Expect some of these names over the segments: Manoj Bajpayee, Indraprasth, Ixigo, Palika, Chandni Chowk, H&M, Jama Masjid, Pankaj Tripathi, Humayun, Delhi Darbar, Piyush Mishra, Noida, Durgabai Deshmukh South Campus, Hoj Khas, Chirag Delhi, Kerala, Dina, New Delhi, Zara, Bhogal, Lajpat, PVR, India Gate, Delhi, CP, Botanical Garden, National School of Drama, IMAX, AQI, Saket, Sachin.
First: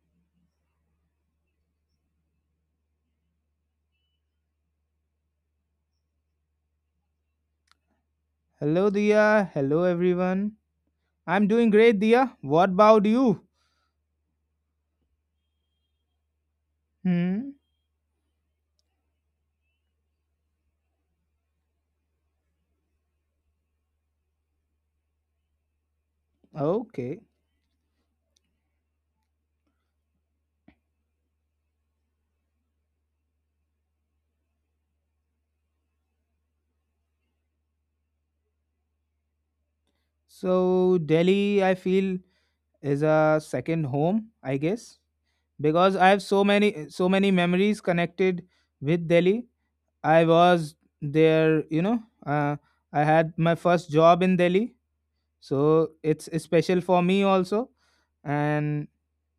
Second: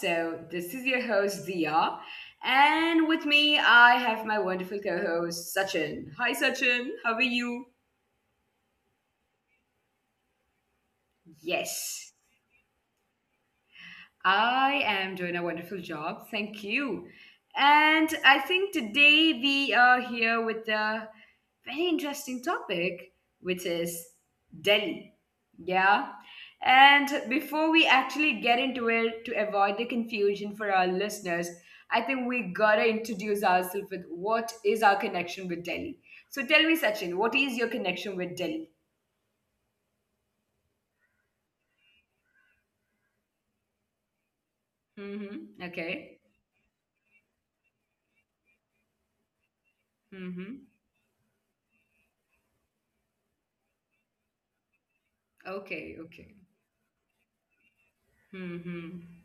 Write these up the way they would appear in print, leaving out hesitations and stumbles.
So, this is your host Dia, and with me I have my wonderful co-host Sachin. Hi Sachin, how are you? Hello, Dia. Hello, everyone. I'm doing great, Yes. Dia. What about you? I am doing a wonderful job. Thank you. Hmm. And I think today we are here with a very interesting topic, which is Delhi. Yeah. Okay. And before we actually get into it, to avoid the confusion for our listeners, I think we gotta introduce ourselves with what is our connection with Delhi. So tell me, Sachin, what is your connection with Delhi? So, Delhi, I feel, is a second home, I guess, Mm-hmm. because I have Okay. so many memories connected with Delhi. I was Mm-hmm. there, uh, I had my first job in Delhi, so Okay. it's Okay. special for me also. And Mm-hmm.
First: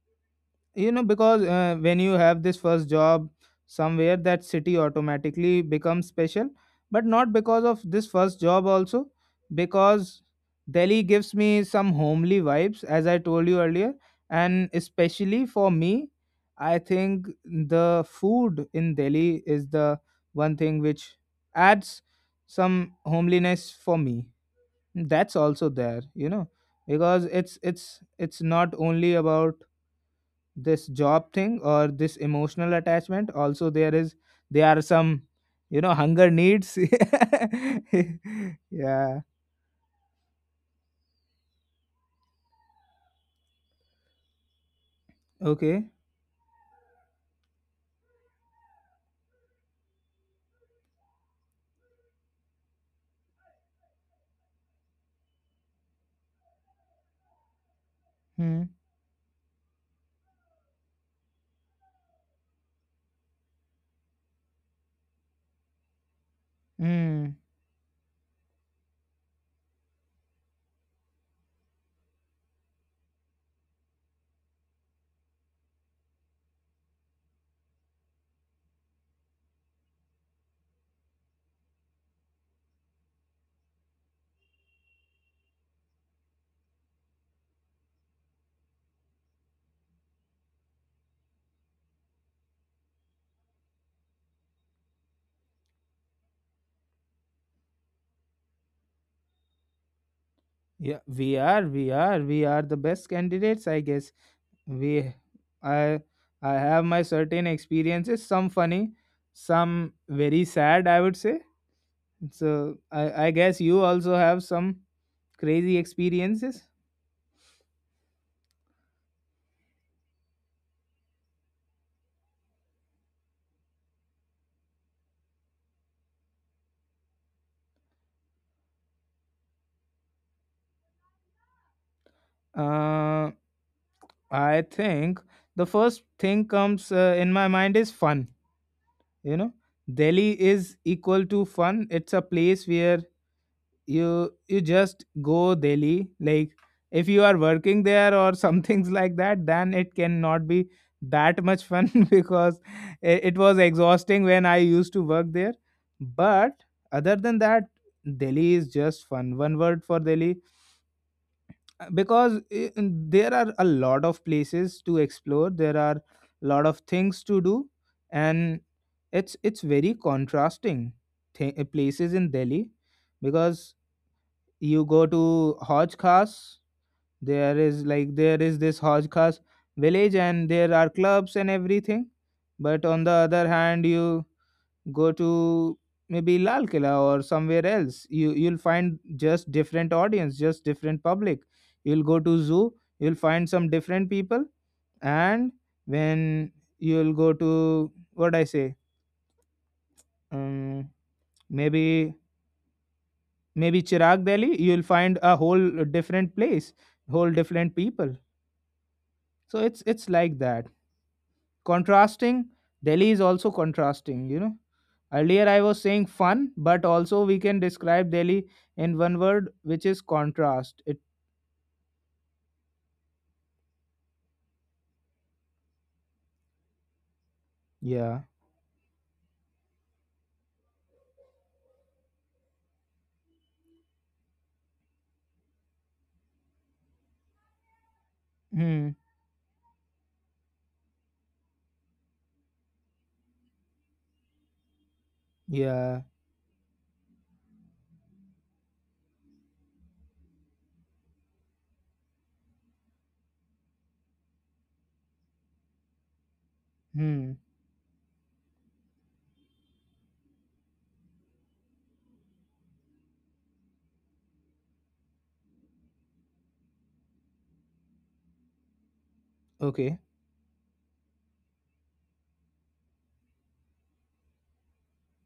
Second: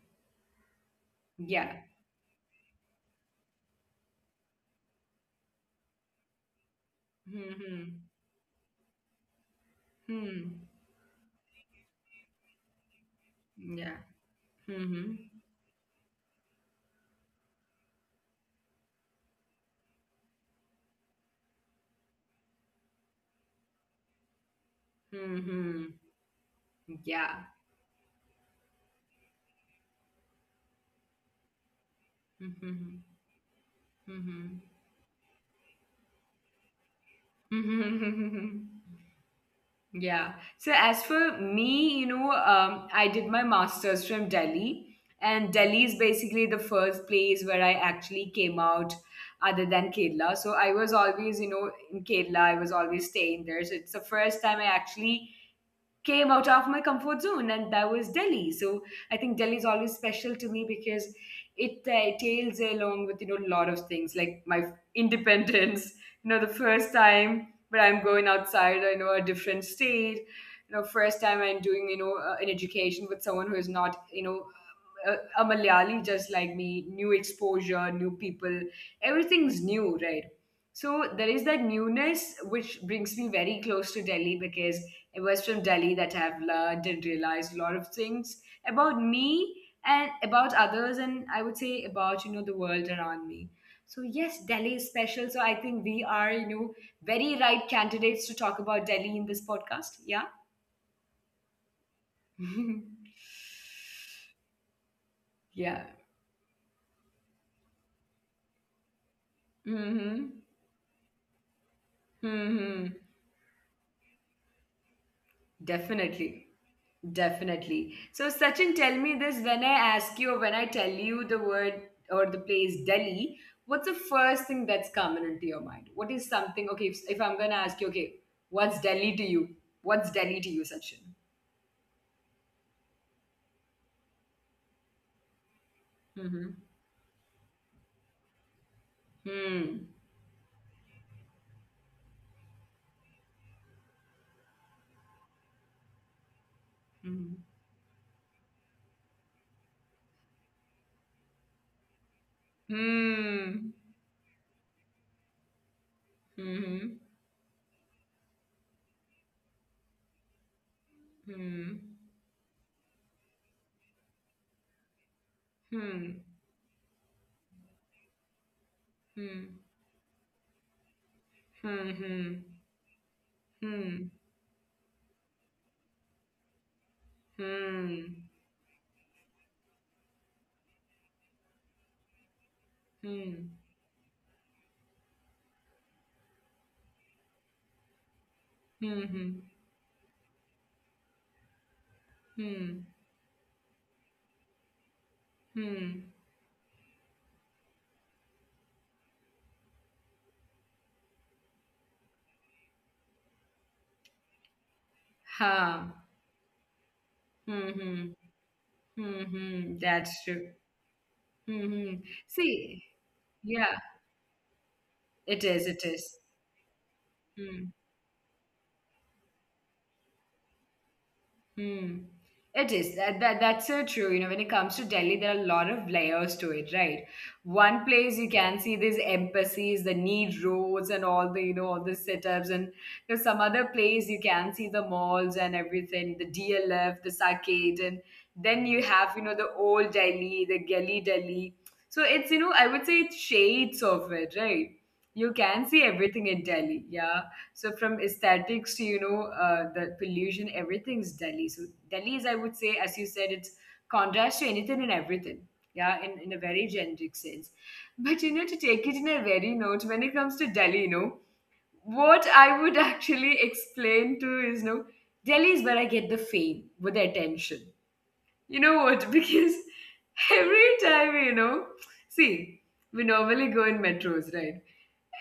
you know because Yeah. when you have this first job somewhere, that city automatically becomes special, but not because of this Hmm. first job also, because Hmm. Delhi gives me some homely vibes, as I told you earlier. Yeah. And Hmm. especially for me, I think the food in Delhi is the one thing which adds some homeliness for me. That's also Hmm. there, you know because Yeah. it's it's it's not only about this job thing or this emotional Hmm. attachment. Also, there is, Hmm. there are some, hunger needs. Hmm. Yeah. Yeah. So as for me, you know, I did my masters from Delhi, and Delhi Okay. is basically the first place where I actually came out, other than Kerala. So I was always, you know, in Kerala. I was always staying there. So it's the first time I actually came out of my comfort zone, and that was Delhi. Hmm. So I think Delhi is always special to me because it tails along with, you know, a lot of things like my independence. You know, the first Hmm. time when I'm going outside, I know a different state. You know, first time I'm doing, you know, an education with someone who is not, you know, a, a malayali just like me. New exposure, new people, everything's new, right? So there is that newness which brings me very close to Delhi because it was from Delhi that I've learned and realized a lot of things about me and about others, and I would say about, you know, the world around me. So yes, Delhi is special. So I think we are, you know, very right candidates to talk about Delhi in this podcast. Yeah, Yeah, we are, we are the best candidates, I guess. we yeah. i i have my certain experiences, some funny, some Mm-hmm. very sad, I would say. So Mm-hmm. I guess you also have some crazy Definitely. experiences. Definitely. So, Sachin, tell me this, when I ask you, or when I tell you the word or the place Delhi, what's the first thing that's coming into your mind? What is something, okay, if I'm going to ask you, okay, what's Delhi to you? What's Delhi to you, Sachin? uh I think the first Mm-hmm. thing comes in my mind is fun. You know, Hmm. Delhi is equal to fun. It's a place where you just go Delhi. Like, if you Hmm. are working there or some things like that, then it cannot be that much fun. Because it was Hmm. exhausting when I used to work there. But Hmm. other than that, Delhi is just fun. One word for Delhi, Hmm. because i- there are a lot of places to explore, Hmm. there are Hmm. a lot of things to do. And it's very contrasting, Hmm. places in Hmm. Delhi, because you go to Hoj Khas, there Hmm. is like, Hmm. there is this Hoj Khas village, and there are clubs and everything. But on the other Hmm. hand, you go to maybe Lal Killa or somewhere else. You, you'll Hmm. find Hmm. just different audience, just different public. You'll go to zoo, Hmm. you'll find some different people. And Hmm. when you'll go to, what I say, um, maybe maybe Chirag Delhi, you'll find a whole Ha. different place, whole different Hmm. people. So Mm-hmm, it's that's like true. that. Mm-hmm. Contrasting. See, Delhi is also yeah, contrasting, you know. it Earlier I is, it was saying is. fun, but also we can Hmm. describe Delhi in one word, which is contrast. It, Hmm. It is. That's so true. You know, when it comes to Delhi, there are a lot of layers to it, right? One place yeah. you can see these embassies, the neat roads and all the, you know, all the setups. And there's some other place you can see the malls and everything, the DLF, the Saket. And then you Hmm. have, you know, the old Delhi, the Geli Delhi. So it's, you know, I would say it's shades of it, right? You can see Yeah. everything in Delhi. Yeah. So from aesthetics to, you know, the pollution, everything's Delhi. So Delhi is, I would say, as you said, it's contrast to anything and everything. Yeah, in a very generic Hmm. sense. But you know, to take it in a very note, when it comes to Delhi, you know, what I would actually explain to is, no, Delhi is where I get the fame with the attention. You know what? Because Okay. every time, you know, see, we normally go in metros, right?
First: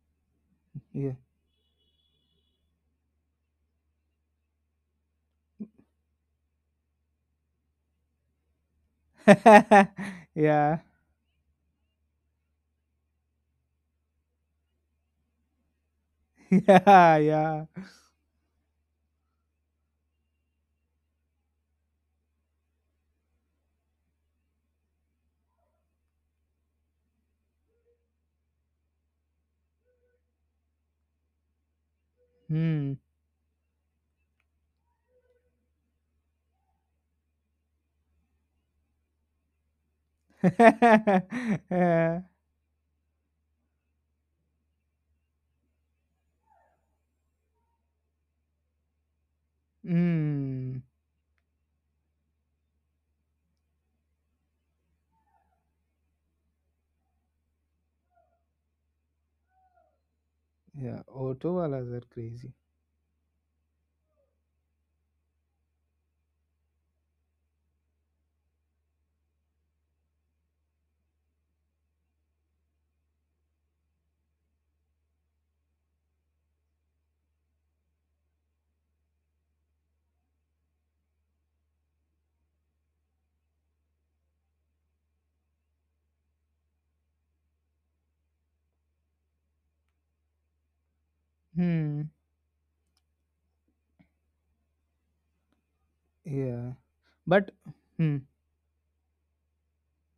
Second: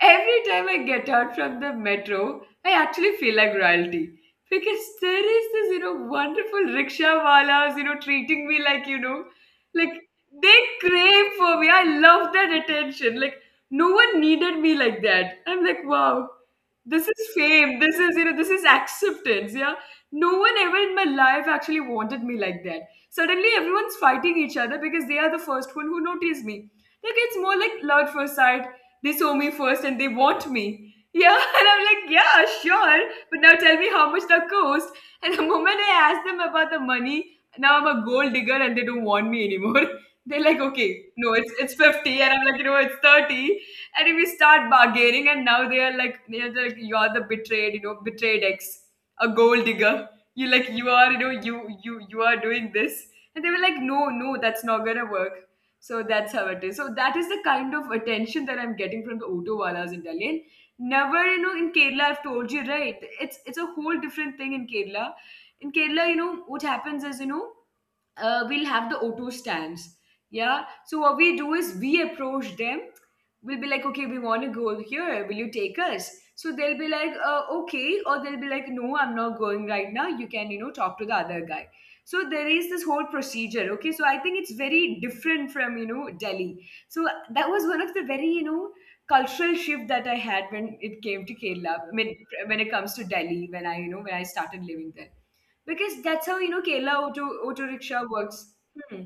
Every time I get Yeah. out from the metro, I actually feel like royalty. Because there is this, you know, wonderful rickshaw walas, you know, treating me like, you know, like they Yeah. crave for me. I love that attention. Like, no one needed me like that. I'm like, wow, this Yeah, is yeah. fame. This is, you know, this is acceptance. Yeah. No one ever in my life actually wanted me like that. Suddenly, everyone's fighting each other because they are the first one who noticed me. Like, it's more like love at first sight. They saw me first and they want me. Yeah, and I'm like, yeah, Hmm. sure. But now tell me how much that cost. And the moment I ask them about the money, now I'm a gold digger and they don't want me anymore. They're like, okay, no, it's Yeah. 50. And I'm like, you know, it's 30. And if we start bargaining, and now they are like, you know, they're like, you're the betrayed, you know, betrayed ex, a gold digger, you like, Hmm. you are, you know, you are doing this. And they were like, no, no, that's not gonna work. So that's how it is. So that is the kind of attention that I'm getting from the auto walas in Delhi. And Yeah, never, you auto know, in walas are Kerala, I've crazy. told you, right? It's a whole different thing in Kerala. In Kerala, you know what happens is, you know, we'll have the auto stands. Yeah. So what we do is we approach them. We'll be like, okay, we want to go here. Will you take us? So they'll be like, okay, or they'll be like, no, I'm not going right now. You can, you know, talk to the other guy. So there is this whole procedure. Okay. So I think it's very different from, you know, Delhi. So that was one of the very, you know, cultural shift that I had when it Hmm. came to Kerala. I mean, when it comes to Delhi, when I, you know, when I started living there, Yeah. because that's how, But. you know, Hmm. Kerala auto rickshaw works. Hmm.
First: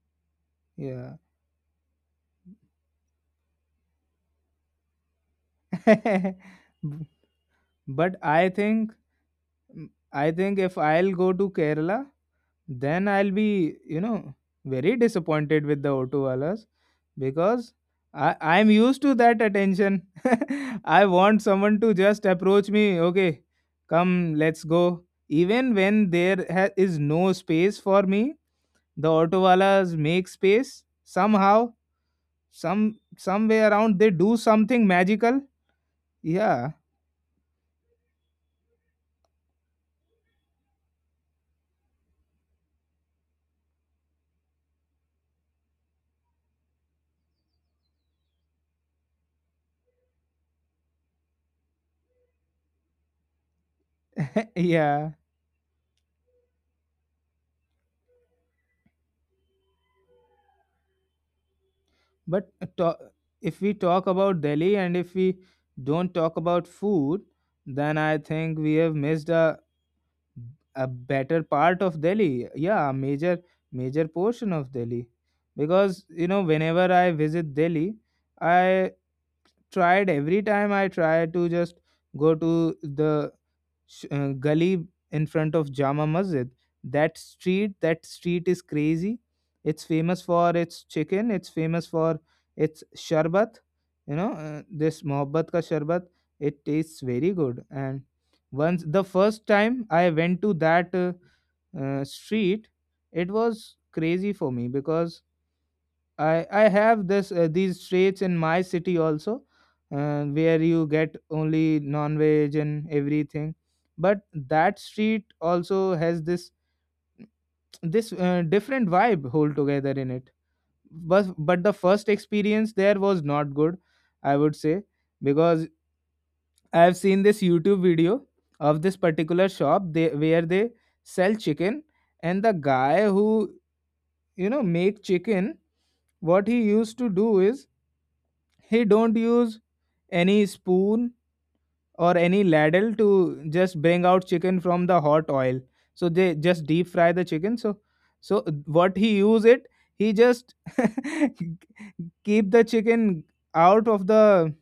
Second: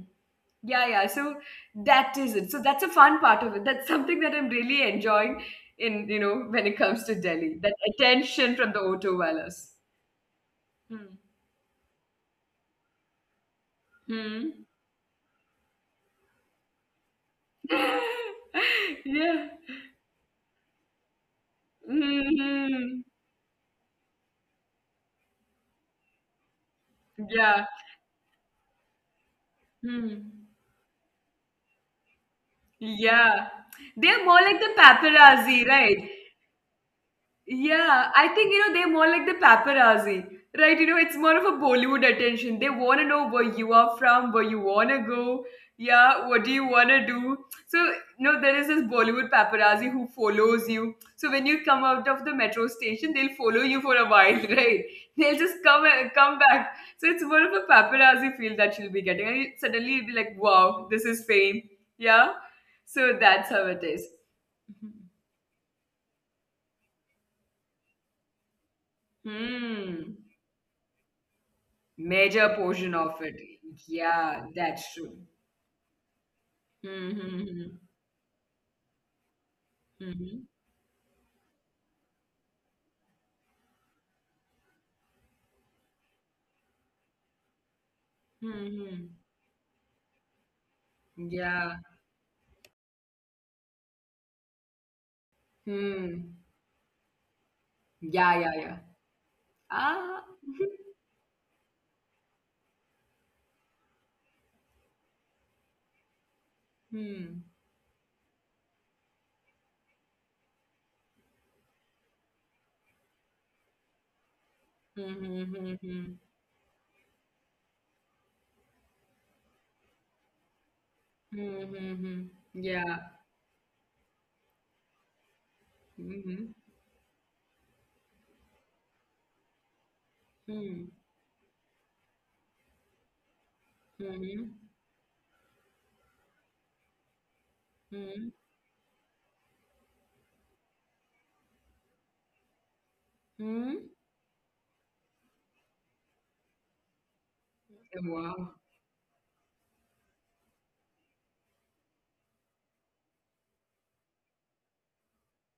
Yeah, yeah. Yeah. So that is it. So that's a fun part of it. That's something that I'm really enjoying in, you know, when it comes to B- Delhi. That but attention from the auto wallahs. I think if Hmm. I'll go to Kerala, then I'll be, you know, Hmm. very disappointed with the Otowalas, because I, I'm used Yeah. to that attention. I want someone to just Hmm. approach me, okay, come, let's go. Even when there is Yeah. no space for me, the auto Hmm. Otowalas make space somehow, Yeah. Some way They're more like around. the They do something paparazzi, magical. right? Yeah. Yeah, I think, you know, they're more like the paparazzi, right? You know, it's more of a Bollywood attention. They want to know where you are from, where you want to go. Yeah, what do you want to do? So, you know, there is this Bollywood paparazzi who follows you. So when you come out of the metro station, they'll follow you for a while, right? They'll just come Yeah. come back. So it's more of a paparazzi feel that you'll be getting. And suddenly you'll be like, wow, this is fame. Yeah. So But that's how it is. if we talk about Delhi, and if we don't talk about food, then I Mhm. think we have missed Hmm. a better Major part portion of of it. Delhi. Yeah, a major, Yeah, that's major true. portion of Delhi. Because, you know, Mm-hmm. whenever I visit Delhi, I Mm-hmm. tried, every time I try to just go to the gully in front of Jama Masjid. That Mm-hmm. street is crazy. It's famous for Yeah. its chicken. It's famous for its sharbat. You know, this Hmm. mohabbat ka sharbat. It tastes very Yeah, yeah, good. yeah. And once, the Ah. first time I went to that street, it was crazy for me. Because Hmm. I have this these streets in my city also, where you get only non-veg and everything. Hmm. But Hmm. Hmm. that hmm street also has this, this different vibe whole together in it. Mm-hmm. But the first Yeah. experience there was not good, I would say, Hmm. because I've seen this YouTube video of this particular shop Hmm. they, where they sell chicken, and the guy Hmm. who, you know, make chicken, what he used to Hmm. do is, he don't use any spoon or any Hmm. ladle to just bring out chicken from the hot oil. So they just deep fry the chicken. Wow. So, so what he use it, he just keep the chicken out of the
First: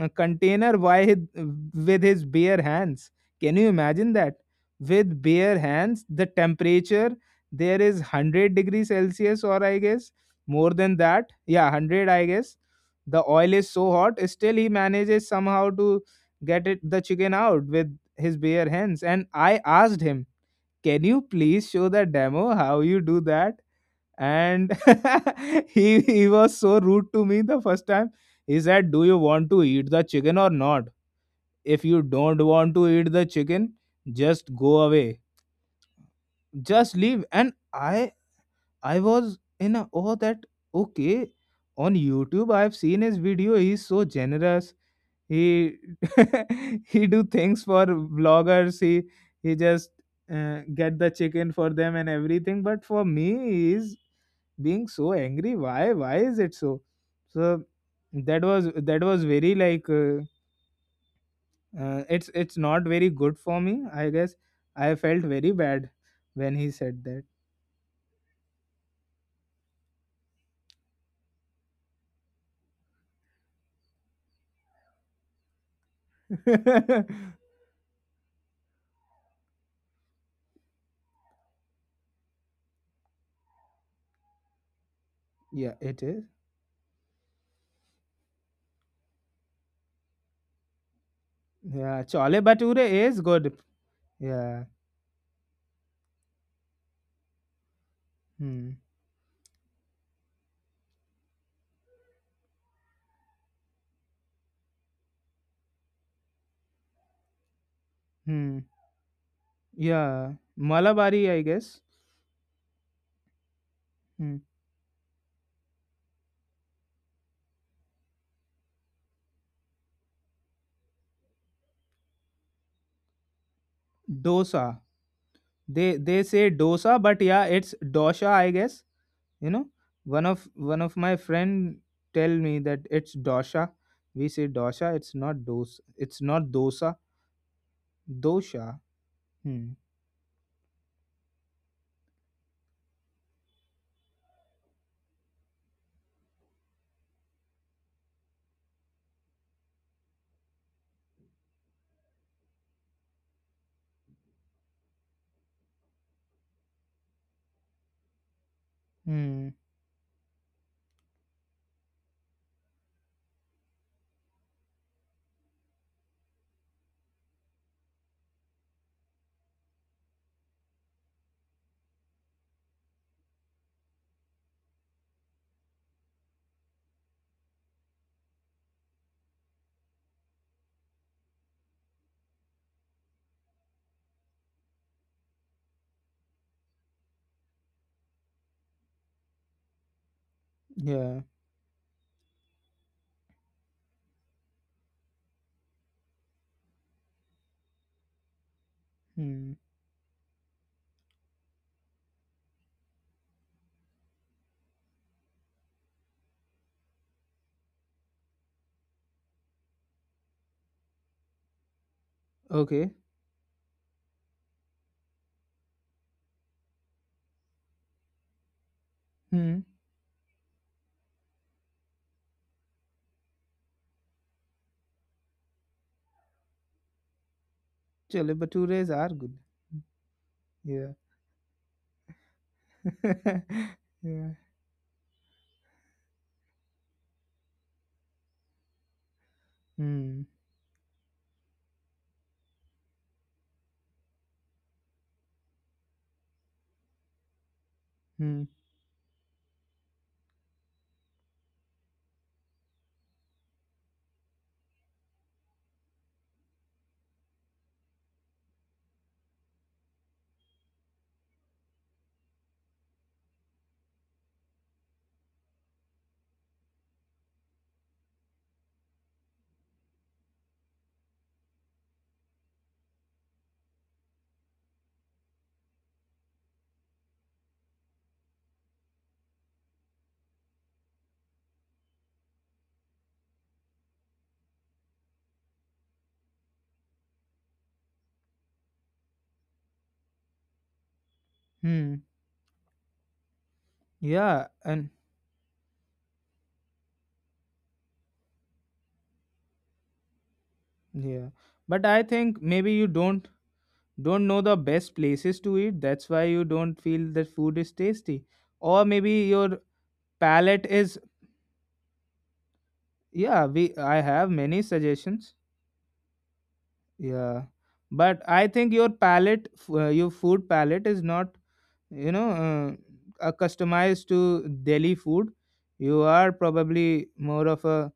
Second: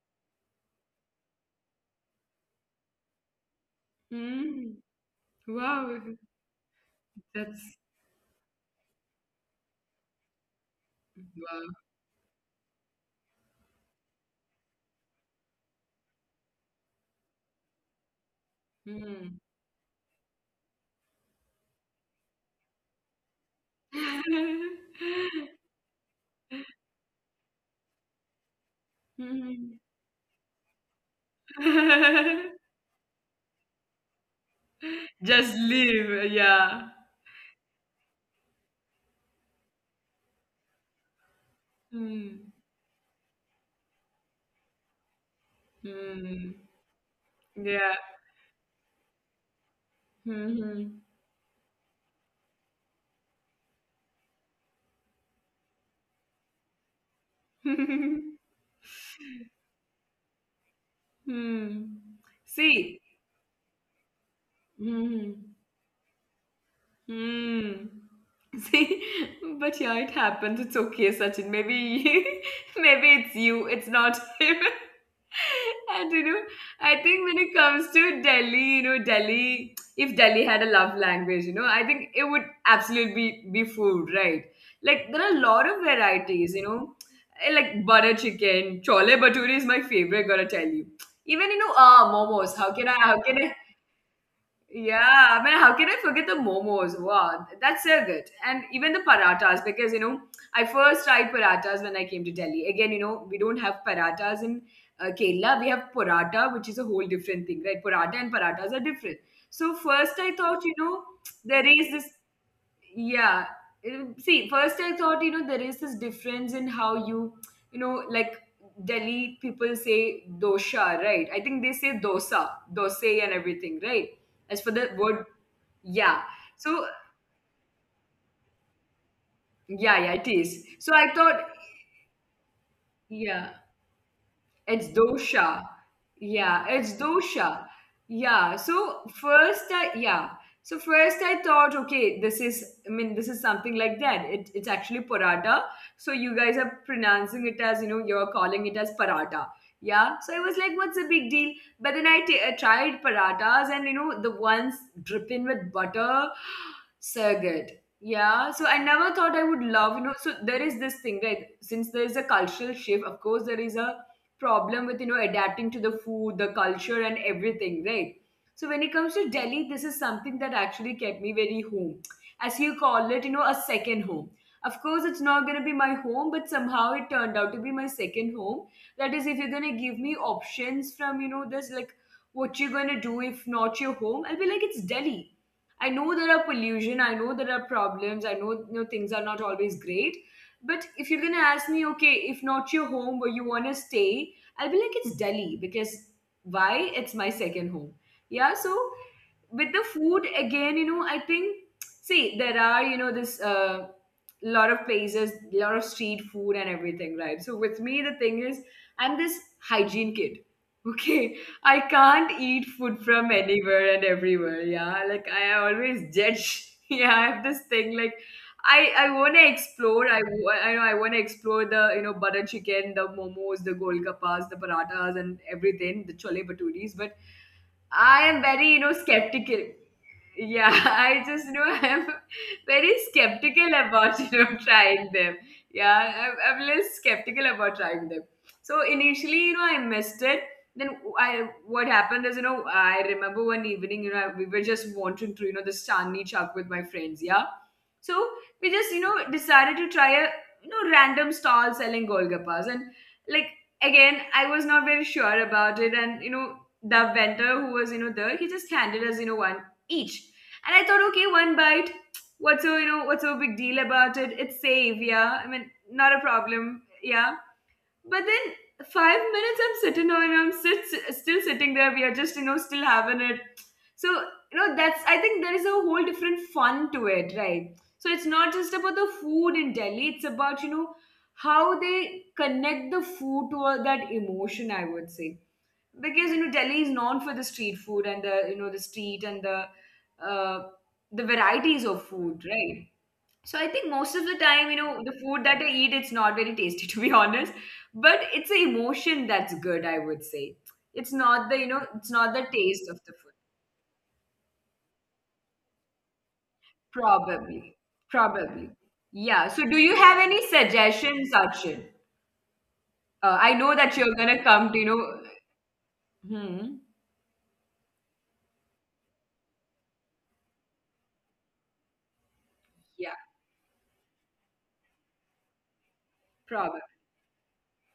container, with his bare hands. Can you imagine that? Hmm. With bare Wow. hands, the temperature That's there is 100 degrees celsius, or I guess more than that. Yeah, wow. 100, I guess. The oil is so hot, still he manages somehow to get it, the chicken out with his bare hands. And Hmm. I asked him, can you please show the demo how you do that? And he was so rude to me the first time. He said, do you want to Mm. eat the chicken or not? If you don't want to eat the chicken, just go away, Just leave. Yeah. just leave. And I, I was in a, oh, that, okay, on Hmm. YouTube I've seen his video, he's so generous, he, Mm, he do things for yeah. vloggers, he just get Mhm. the chicken for them and everything, but for me he's being so angry. Why is it so, so, that was, that was very like, Hmm. It's not See. very good for me, I guess. I felt Mhm. very bad when he said Hmm. See, but yeah, it happens. It's okay, Sachin. Maybe, maybe it's you. It's not him. And you know, I that. think when it comes to Delhi, you know, Delhi, if Delhi had a love language, you know, I think it would absolutely be food, right? Like there are a lot Yeah, of it is. varieties, you know, like butter chicken, chole bhature is my favorite, gotta tell you. Even, you know, Yeah, chole momos. How bature can I? How is can good. I? Yeah. Yeah, I mean, how can I forget the momos? Wow, that's so good. And Hmm. even the paratas, because, you know, I first tried paratas when I came to Delhi. Again, you know, we don't have paratas in Kerala. We have paratha, which is a whole different thing, right? Paratha and paratas Hmm. are different. So first, I Yeah, thought, you know, malabari, I there is guess. this. Yeah. See, Hmm. first I thought, you know, there is this difference in how you, you know, like Delhi people say dosha, right? I think they say dosa, dose and everything, right? As for the Dosa. word, they yeah. they say So dosa, but yeah, it's dosha, I guess. You know, yeah, yeah, it is. So one of I my thought, friend tell me that it's yeah. dosha. We say It's dosha. It's not dosha. dosa, it's not Yeah, it's dosa. dosha. Yeah. Dosha. So first I, Hmm. yeah. So first I thought, okay, this is, I mean, this is something like that. It's actually paratha. So you guys are pronouncing it as, you know, you're calling it as paratha. Yeah. So I was like, what's the big deal? But then I tried parathas and, you know, the ones dripping with butter, so good. Yeah, so I never thought I would Hmm. love, you know. So there is this thing, right? Since there is a cultural shift, of course, there is a problem with, you know, adapting to the food, the culture, and everything, right? So when it comes to Delhi, this is something that actually kept me very home, as you call it, you know, a second home. Of course it's not going to be my home, but somehow it turned out to be my second home. That is, if you're going to give me options from, you know, this, like, what you're going to do if not your home, I'll be like, it's Delhi. I know there are pollution, I know there are problems, I know, you know, things are not always great. But if you're Yeah. gonna ask me, okay, if not your home, where you wanna stay, I'll be like, it's Delhi because why? It's my second home. Yeah, so Hmm. with the food again, you know, I think, see, there are, you know, this, lot of places, lot of street food, and everything, right? So with me, the thing is, I'm this hygiene kid. Okay. I can't eat Okay. food from anywhere and everywhere, yeah, like, I always judge. Yeah, I have this thing like I want to Hmm. explore. I know I want to explore the, you know, butter chicken, the momos, the golgappas, the parathas, and everything, the chole bhaturis. But Chale I am bhatures very, you are know, good. skeptical. Yeah. Yeah. I just know. I'm very skeptical Yeah. about, you know, trying them. Yeah, I'm less skeptical about trying them. So initially, you know, I Hmm. missed it. Then I what happened is, you know, I remember one evening, you know, we were just wandering through, you know, the Chandni Chowk with my friends, yeah. So Hmm. we just, you know, decided to try a, you know, random stall selling golgappas, and, like, again, I was not very sure about it. And, you know, the vendor who was, you know, there, he just handed us, you know, one each. And I thought, okay, one bite. What's so You know, what's so big deal about it? It's safe, yeah. I mean, not a problem, yeah. But then, 5 minutes, I'm sitting on, I'm sit, still sitting there. We are just, you know, still having it. So, you know, that's, I think, there is a whole different fun to it, right? So it's not just about the food in Delhi. It's about, you know, how they connect the food to all that emotion, I would say. Because, you know, Delhi is known for the street food and the, you know, the street and uh, the varieties of Hmm. food, right? So I think most of the Yeah. time, you And know, the food that I eat, it's not very tasty to be honest, but it's the emotion that's good, I would say. It's yeah, not the, you know, but I it's not think the maybe you taste of the don't, food. Know the best places to eat, that's why you don't feel that food is Probably, tasty. probably. Or maybe your Yeah. So do you have any palate is. suggestions, Sachin? Yeah, I we, know that I you're have gonna many come to, you know. suggestions. Hmm. Yeah, but I think your palette, your food palette is not, you know, Yeah. Customized to Delhi food. You are Probably. probably more of a,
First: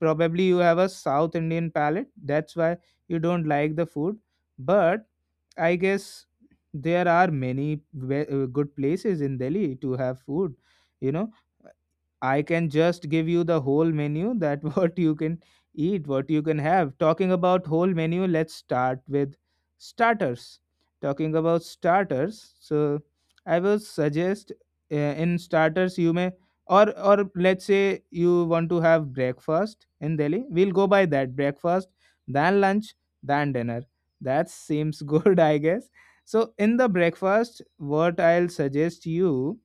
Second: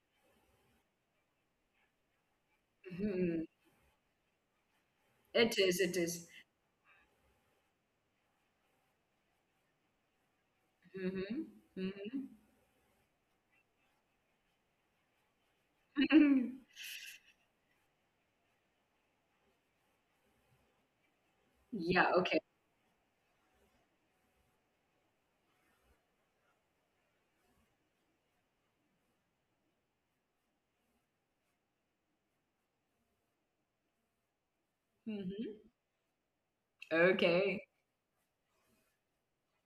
probably you have a South Indian palette. That's why you Hmm. don't like the food. But It I is. It guess is. there are many good places in Delhi to have food. You know, Mhm. Mhm. I can just give you the whole menu that what you can eat, what you can have. Talking about whole menu, let's start with starters. Talking about Yeah, okay. starters, so I will suggest, in starters you may, or let's say you want to have breakfast in Delhi. We'll go by that, breakfast, then lunch, then dinner. That seems good, I Mhm. guess. So in the Okay. breakfast, what I'll suggest you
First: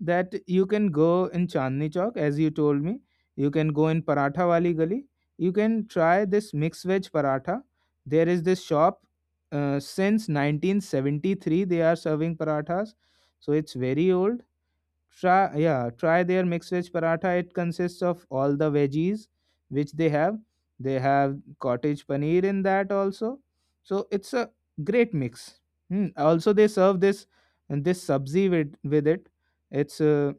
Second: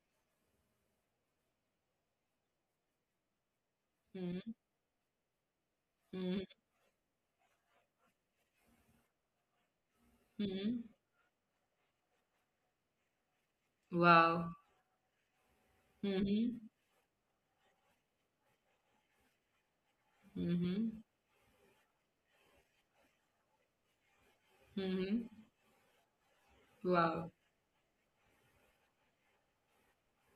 that you can go in Chandni Chowk, as you told me. You can go in Paratha Mhm. Wali Gali. You can try Mhm. this mixed veg paratha. There is this shop, since Mhm. 1973 they are serving parathas, so it's very old. Wow. Try, yeah, try their Mhm. mixed veg paratha. It consists of all the veggies which they have. They Mhm. have cottage paneer in that also, so it's a great Mhm. mix. Hmm, also they serve this, Wow. and this sabzi with it. It's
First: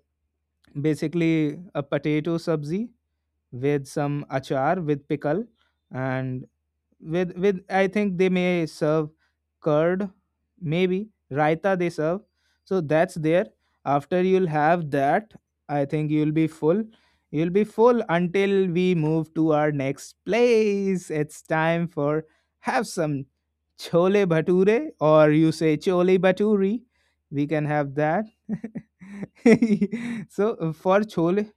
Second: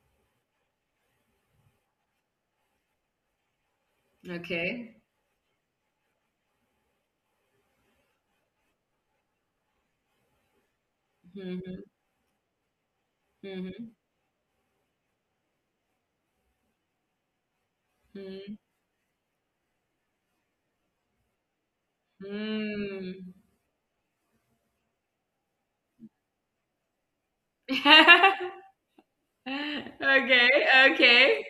basically a potato sabzi with some achar, Okay. with pickle. And with, I think they may serve curd, maybe raita Mhm. they serve. So that's there. Mhm. After you'll have that, I think you'll be full. You'll be full Mhm. until we move to our next place. It's time for have some Mm. chole bhature, or you say chole bhaturi, we can have that. So Okay, for chole, okay.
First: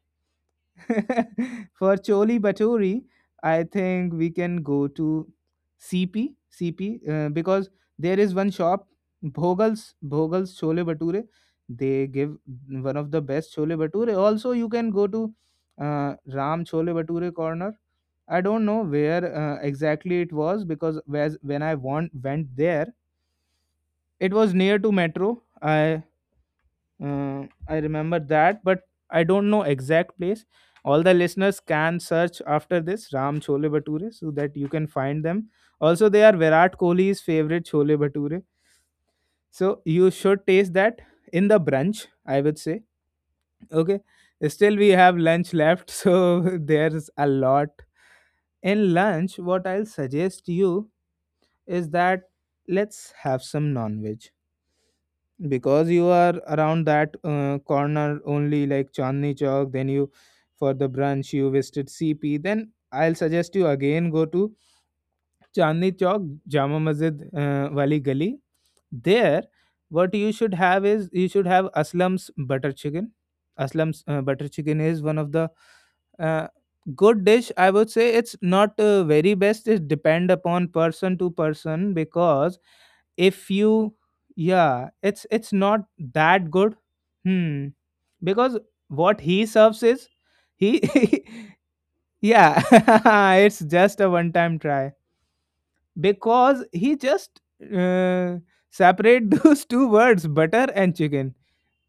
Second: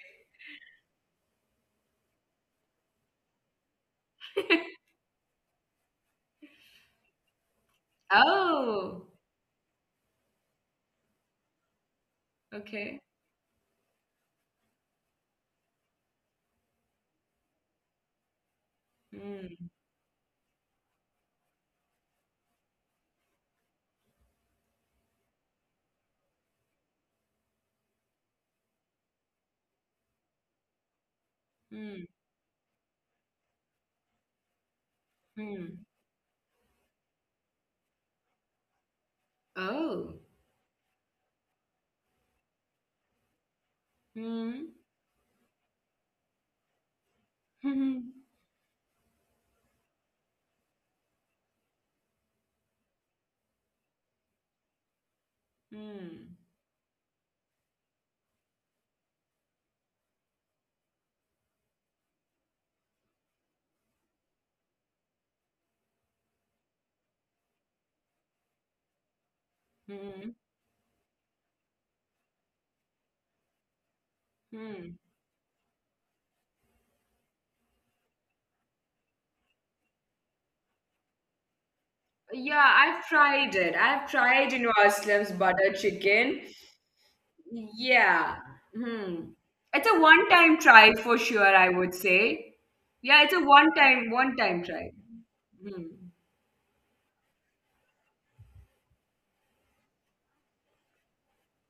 for Choli Bhatori, I think we can go to CP, because there is one shop, Oh, Bhogal's, Bhogal's Chole Bhature. They give one okay. of the best Chole Bhature. Also, you can go to Ram Chole Bhature corner. I don't know where Mm, exactly it was, because whereas when I went there, it was near to metro. I, I remember that, but I don't know exact place. All the listeners can mm, search after this Ram Chole Bhature, so that you can find them. mm. Also, they are Virat Kohli's favorite Chole Bhature, so you Oh. should taste that in the brunch, I would say. Okay. Still, Mm. we have lunch left, so there's a lot. Mm. In lunch, what I'll suggest you is that let's have some non-veg, because you are around that corner only, like Chandni Chowk, then you, for the brunch you visited CP, then I'll suggest you again go to Chandni Chowk, Jama Masjid Wali Gali. There, what you Mm. should have is, you should have Aslam's butter chicken. Aslam's butter chicken is Mm. one of the uh, good dish. I would say it's not very best. It depend upon person to person because Yeah, I've if tried you it. I've tried, you yeah know, it's Aslam's it's not butter that chicken. good. Hmm. Yeah. Because what he Hmm. serves It's is a one-time he try for sure, I would yeah say. Yeah, it's a it's just a one time one-time try, try. Hmm. because he just uh, separate those two words, butter and chicken,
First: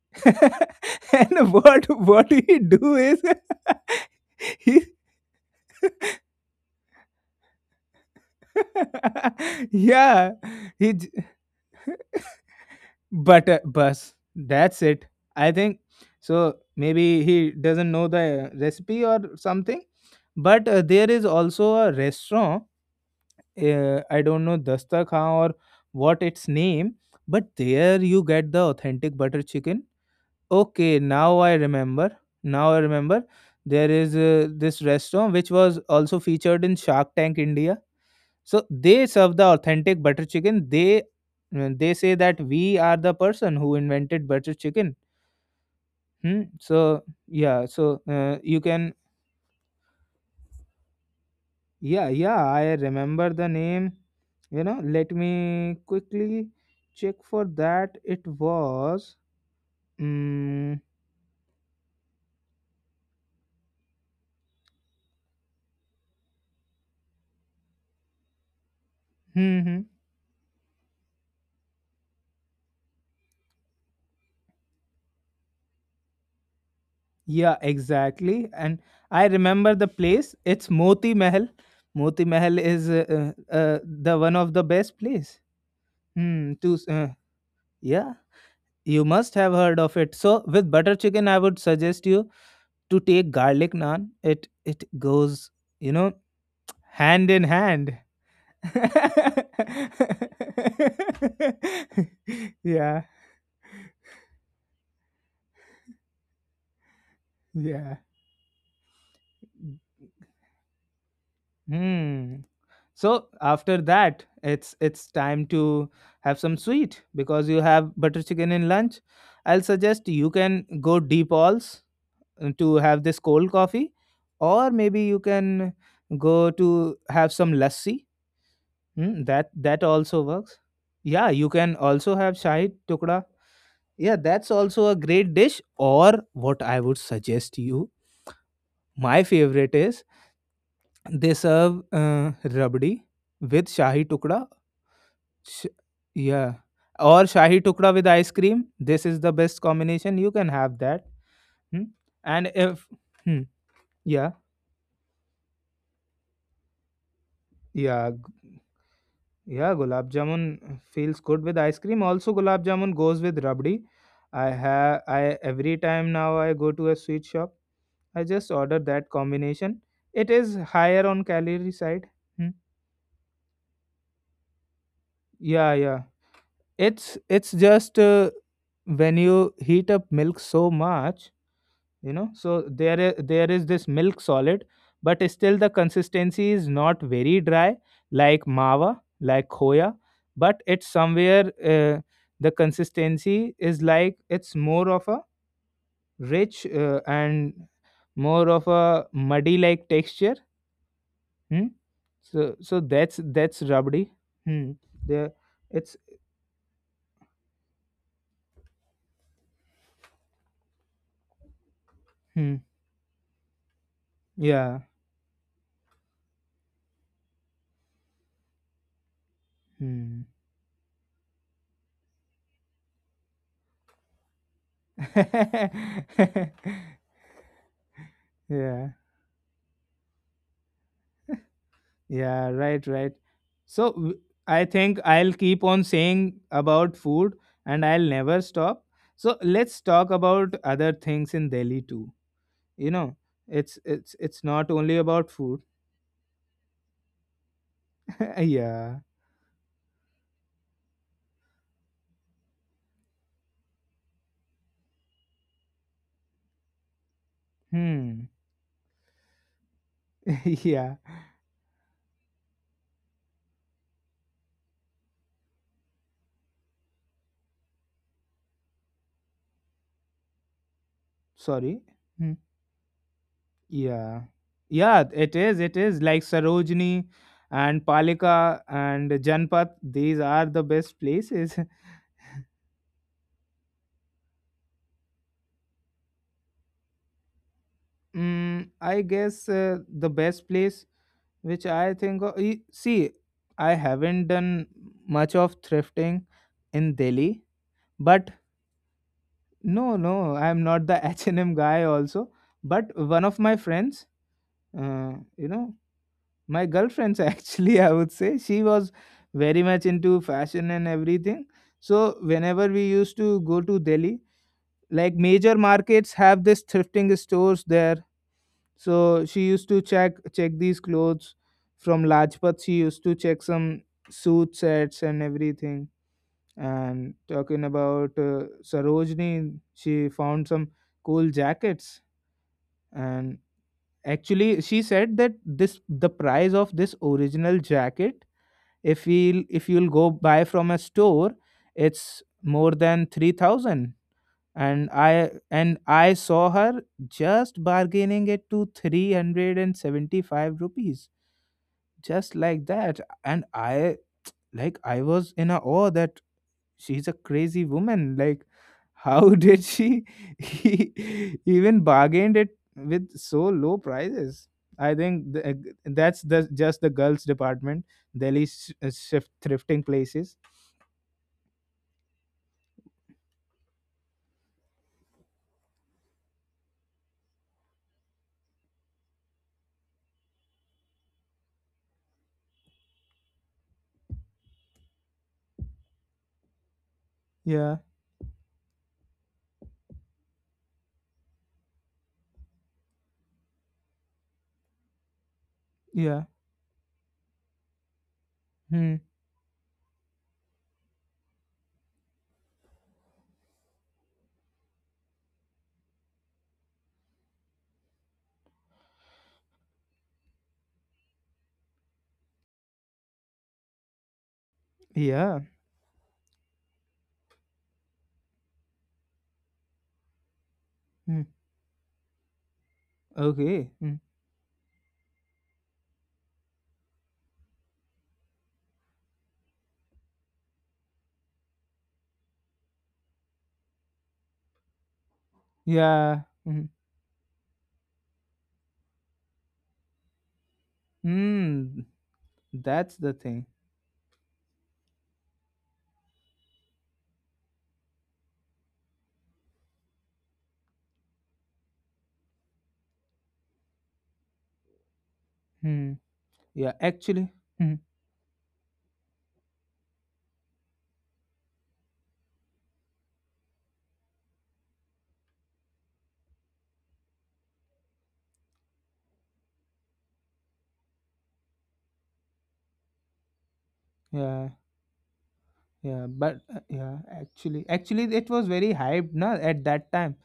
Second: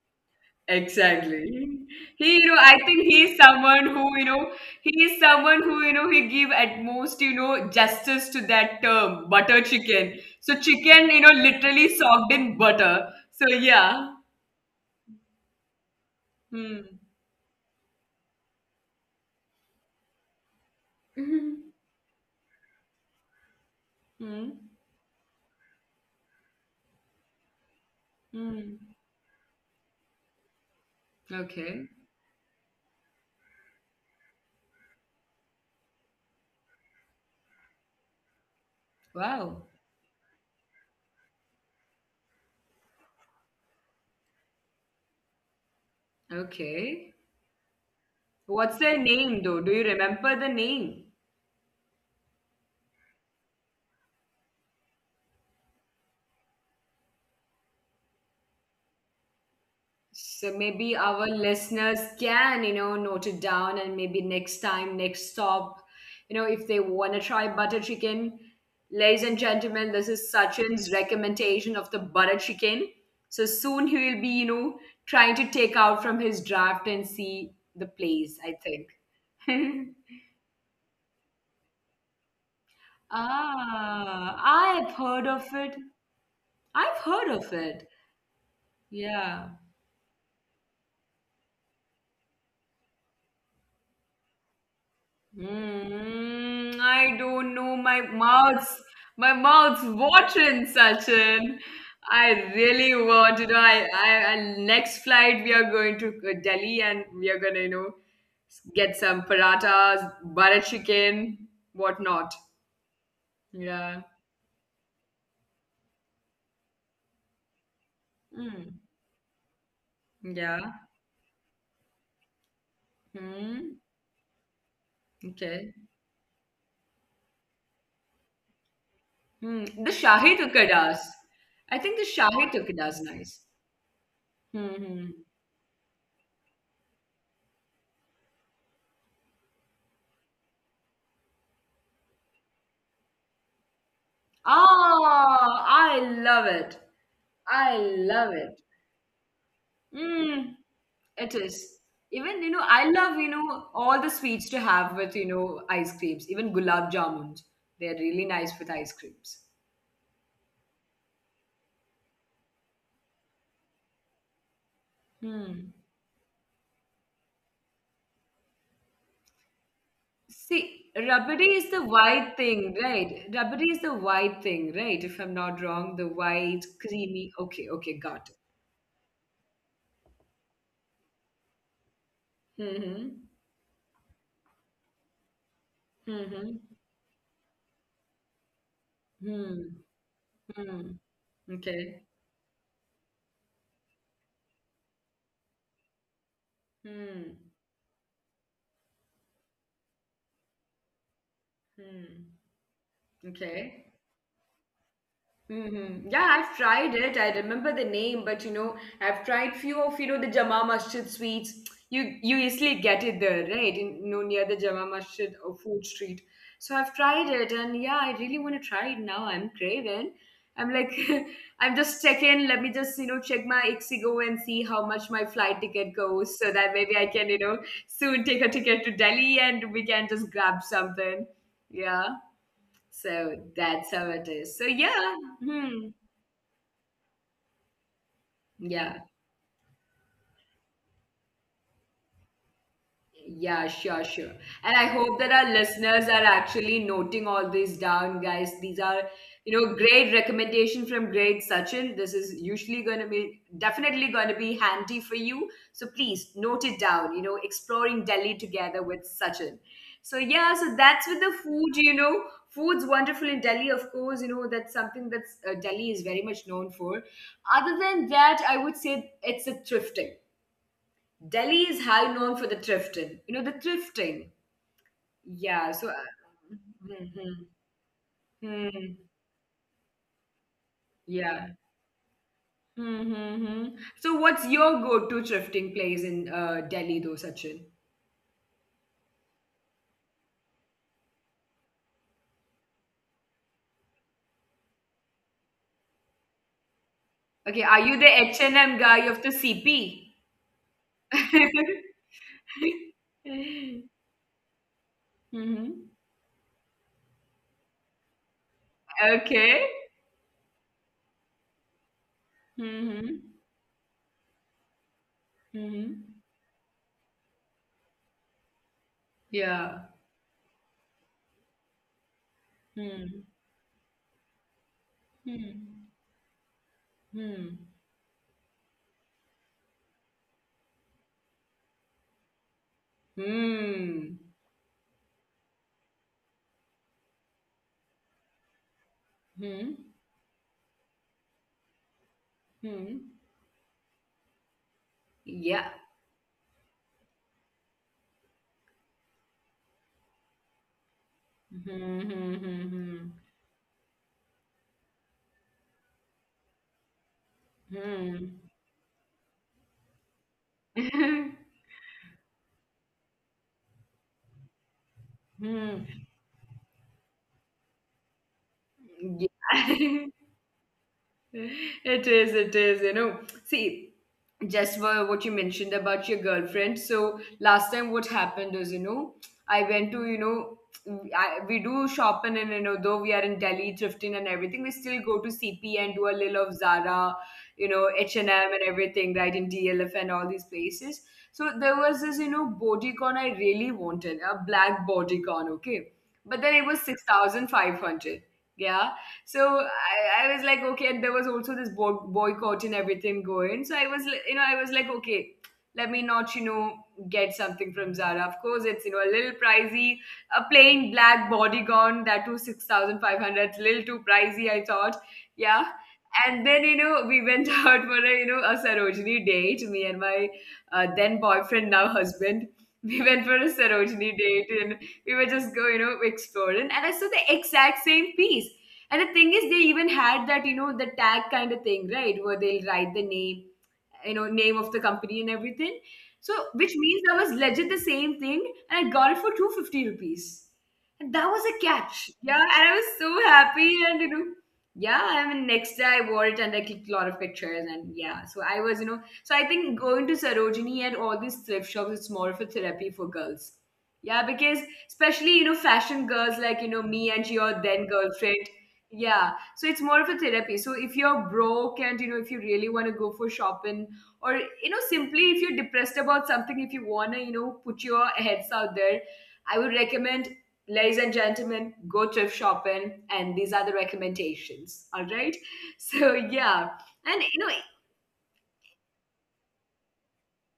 Exactly. and what He, you know, he I do think is he's someone who, you know, he he is someone who, you know, he give at most, you know, justice to that term, butter chicken. yeah So he chicken, you know, literally soaked in butter. So but yeah. bus that's it, I think. So Hmm. maybe he doesn't know the recipe or something. But there is also a restaurant, I don't know, Hmm. Dastak Khan or what its name. But there you get the Hmm. authentic butter chicken. Okay, now I Okay. remember, now I remember. There is this restaurant which was also featured in Shark Tank India. So they serve the Wow. authentic butter chicken. They say that we are the person who invented butter chicken. Hmm? So Okay. yeah, so you What's their can. name though? Do you remember the name? Yeah, yeah, I remember the name. You know, let me quickly check for that. It was So mm, maybe our listeners can, you know, note it down, and maybe next time, next stop, you know, if they want to try butter chicken. Ladies and gentlemen, hmm, this hmm. is Sachin's recommendation of the butter chicken. So soon he will be, you know, trying to take out from his draft and see Yeah, the place, I exactly, think. and I remember the place. It's Moti Mahal. Moti Mahal is the Ah, one of the I've best heard of place. it. Hmm, I've to s- heard uh, of it. yeah. You Yeah. must have heard of it. So with butter chicken, I would suggest you to take garlic naan. It goes, you know, Mm, I don't hand know. in My hand. mouth's my mouth's watering, Sachin. I really want Yeah, to know. I next flight we are going to Delhi, and we are gonna, you know, yeah. get some parathas, butter chicken, whatnot. Hmm. So Yeah. after that, it's time to have some sweet, because you have butter Mm, chicken in lunch. I'll suggest yeah. you can go Deep Alls, to have this Mm, cold coffee, or maybe you okay. can go to have some lassi. Mm, Mm, the that Shahi also Tukadas. works. I Yeah, think you the can Shahi also have Tukadas shahi nice. tukda. Hmm. Yeah, that's Hmm. also a great dish. Or what I would suggest you, my favorite is they serve uh, rabdi with shahi tukda. Oh, I sh- love it. yeah, or I shahi love tukda it. with ice cream, this is the best Mm, combination, you can have it that. is. Hmm. Even, you know, I And love, you if know, hmm, all the sweets to yeah, have with, you know, ice creams, even gulab jamuns. They're really nice yeah. with ice creams. Yeah, gulab jamun feels good with ice cream. Also, gulab jamun goes with rabdi. I have Hmm. I every time now I go to a sweet shop, I just order that combination. It See, is rabdi higher on is the calorie white side. thing, Hmm. right? Rabdi is the white thing, right? If I'm not wrong, the Yeah, yeah. white, creamy. It's Okay, it's okay, got just when you heat up milk so much, you know, so it. there there is this milk solid, but still the Mm-hmm. Mm-hmm. consistency is not very dry, like mawa, Hmm. like khoya. Hmm. Hmm, But it's hmm. somewhere Okay. uh, the consistency is like, it's more of a rich Hmm. and more of a muddy like texture. Hmm? Hmm. So that's Okay. rabdi. Hmm. There Hmm. it's Yeah, I've tried it. I remember the name, but, you know, I've tried few of, you know, the Jama Masjid sweets. You hmm. easily get it there, right? In, you know, near the Jama Yeah. Masjid or food street. So I've tried it, and yeah, I really want to try it now. I'm craving. Hmm. I'm like, I'm just checking. Let me just, you know, check my Ixigo and see how much my flight ticket goes, so that maybe I can, you know, soon take a ticket to Yeah. Delhi and we can just grab something. Yeah. Yeah, right, right. So that's So how it is. So I think yeah, I'll keep hmm, on saying about food and I'll never stop. yeah. So let's talk about other things in Delhi too. You know, Yeah, it's sure, it's sure. it's And not I only hope that about our food. listeners are actually noting all these down, guys. These are, Yeah. you know, great recommendation from great Sachin. This is usually going to be definitely going to be handy for you. So please note it down, you know, exploring Delhi Hmm. together with Sachin. So yeah, so that's Yeah. with the food, you know. Food's wonderful in Delhi, of course, you know, that's something that's Delhi is very much known for. Other than that, I would say it's the thrifting. Delhi is Sorry. high known for Hmm. the thrifting. You know, the thrifting. Yeah. Yeah, it Yeah. So, is. It is like mm-hmm, Sarojini and mm, Palika and Janpat. These are the yeah. best places. Mm-hmm. Mm-hmm. So, what's your go-to thrifting place in Delhi, though, Sachin? Mm, I guess the best place which I think of, see, I haven't done much of thrifting in Okay, are Delhi, you the H&M but guy of the CP? no, no, I'm not the H&M guy also. But one of my friends, Mm-hmm. you know, my girlfriend's, actually, I would say, she was Okay. very much into fashion and everything. So whenever we Mm-hmm. used to go to Delhi, like major Mm-hmm. markets have this thrifting stores there. So Yeah. she used to check these clothes from Lajpat. She Mm-hmm. used to check some suit sets and Hmm. everything. And Hmm. talking about Sarojini, she found some cool jackets. And Hmm. actually, she said that this, the price of this original jacket, if Hmm. we if you'll go buy from a store, it's Hmm. more than 3,000, and Yeah. I saw her just bargaining it to 375 rupees, Hmm. just Hmm. like that. And I like, I was in a awe that she's a crazy Hmm. woman. Like how did she Hmm. even bargained it with so low prices. I think Hmm. That's the just the girls department. Delhi shift Yeah. thrifting places. It is, you know. See, just for what you mentioned about your girlfriend. So last time what happened was, you know, I went to, you know, we do shopping, and, you know, though we are in Delhi thrifting and everything, we still go to CP and do a little of Zara, you know, Yeah, H&M and M and everything, right, in DLF and all these places. So there was this, you know, bodycon I really wanted, a black bodycon, okay? yeah, But then it was 6,500. Yeah, hmm, so I was like, okay, and there was also this boycott and everything going, so you know, I was like, okay, let me not, you know, get something from Zara. Of course it's, you know, a little pricey. A plain black bodygon, that too 6,500, little too pricey, I thought. Yeah. yeah, And then, you know, we went out for a, you know, a Sarojini date, me and my then hmm, boyfriend, now husband. We went for a okay, Sarojini hmm, date, and we were just go you know, exploring, and I saw the exact same piece. And the thing is, they even had that, you know, the tag kind of thing, right? Where they'll write the name, you know, name of the company and everything. So, yeah. which means Hmm. that was legit the same thing, and I got it for 250 rupees. And that was a catch. Hmm, Yeah, and I was so that's the happy. thing. And, you know, yeah, I mean, next day I wore it and I clicked a lot of pictures. And yeah, so I was, you know, so I think going to Sarojini and all these thrift shops, it's more of a therapy for girls. Yeah, because especially, you know, fashion girls Hmm. like, you know, me Yeah, and your actually. then Hmm. girlfriend, yeah, so it's more of a therapy. So if you're broke, and, you know, if you really want to go for shopping, or, you know, simply if you're depressed about something, if you want to, you know, put your heads out there, I would recommend, ladies and gentlemen, go thrift shopping, and these are the Yeah, recommendations. All right? So yeah, yeah. but And yeah, you know. actually, actually, it was very hyped, na, at that time.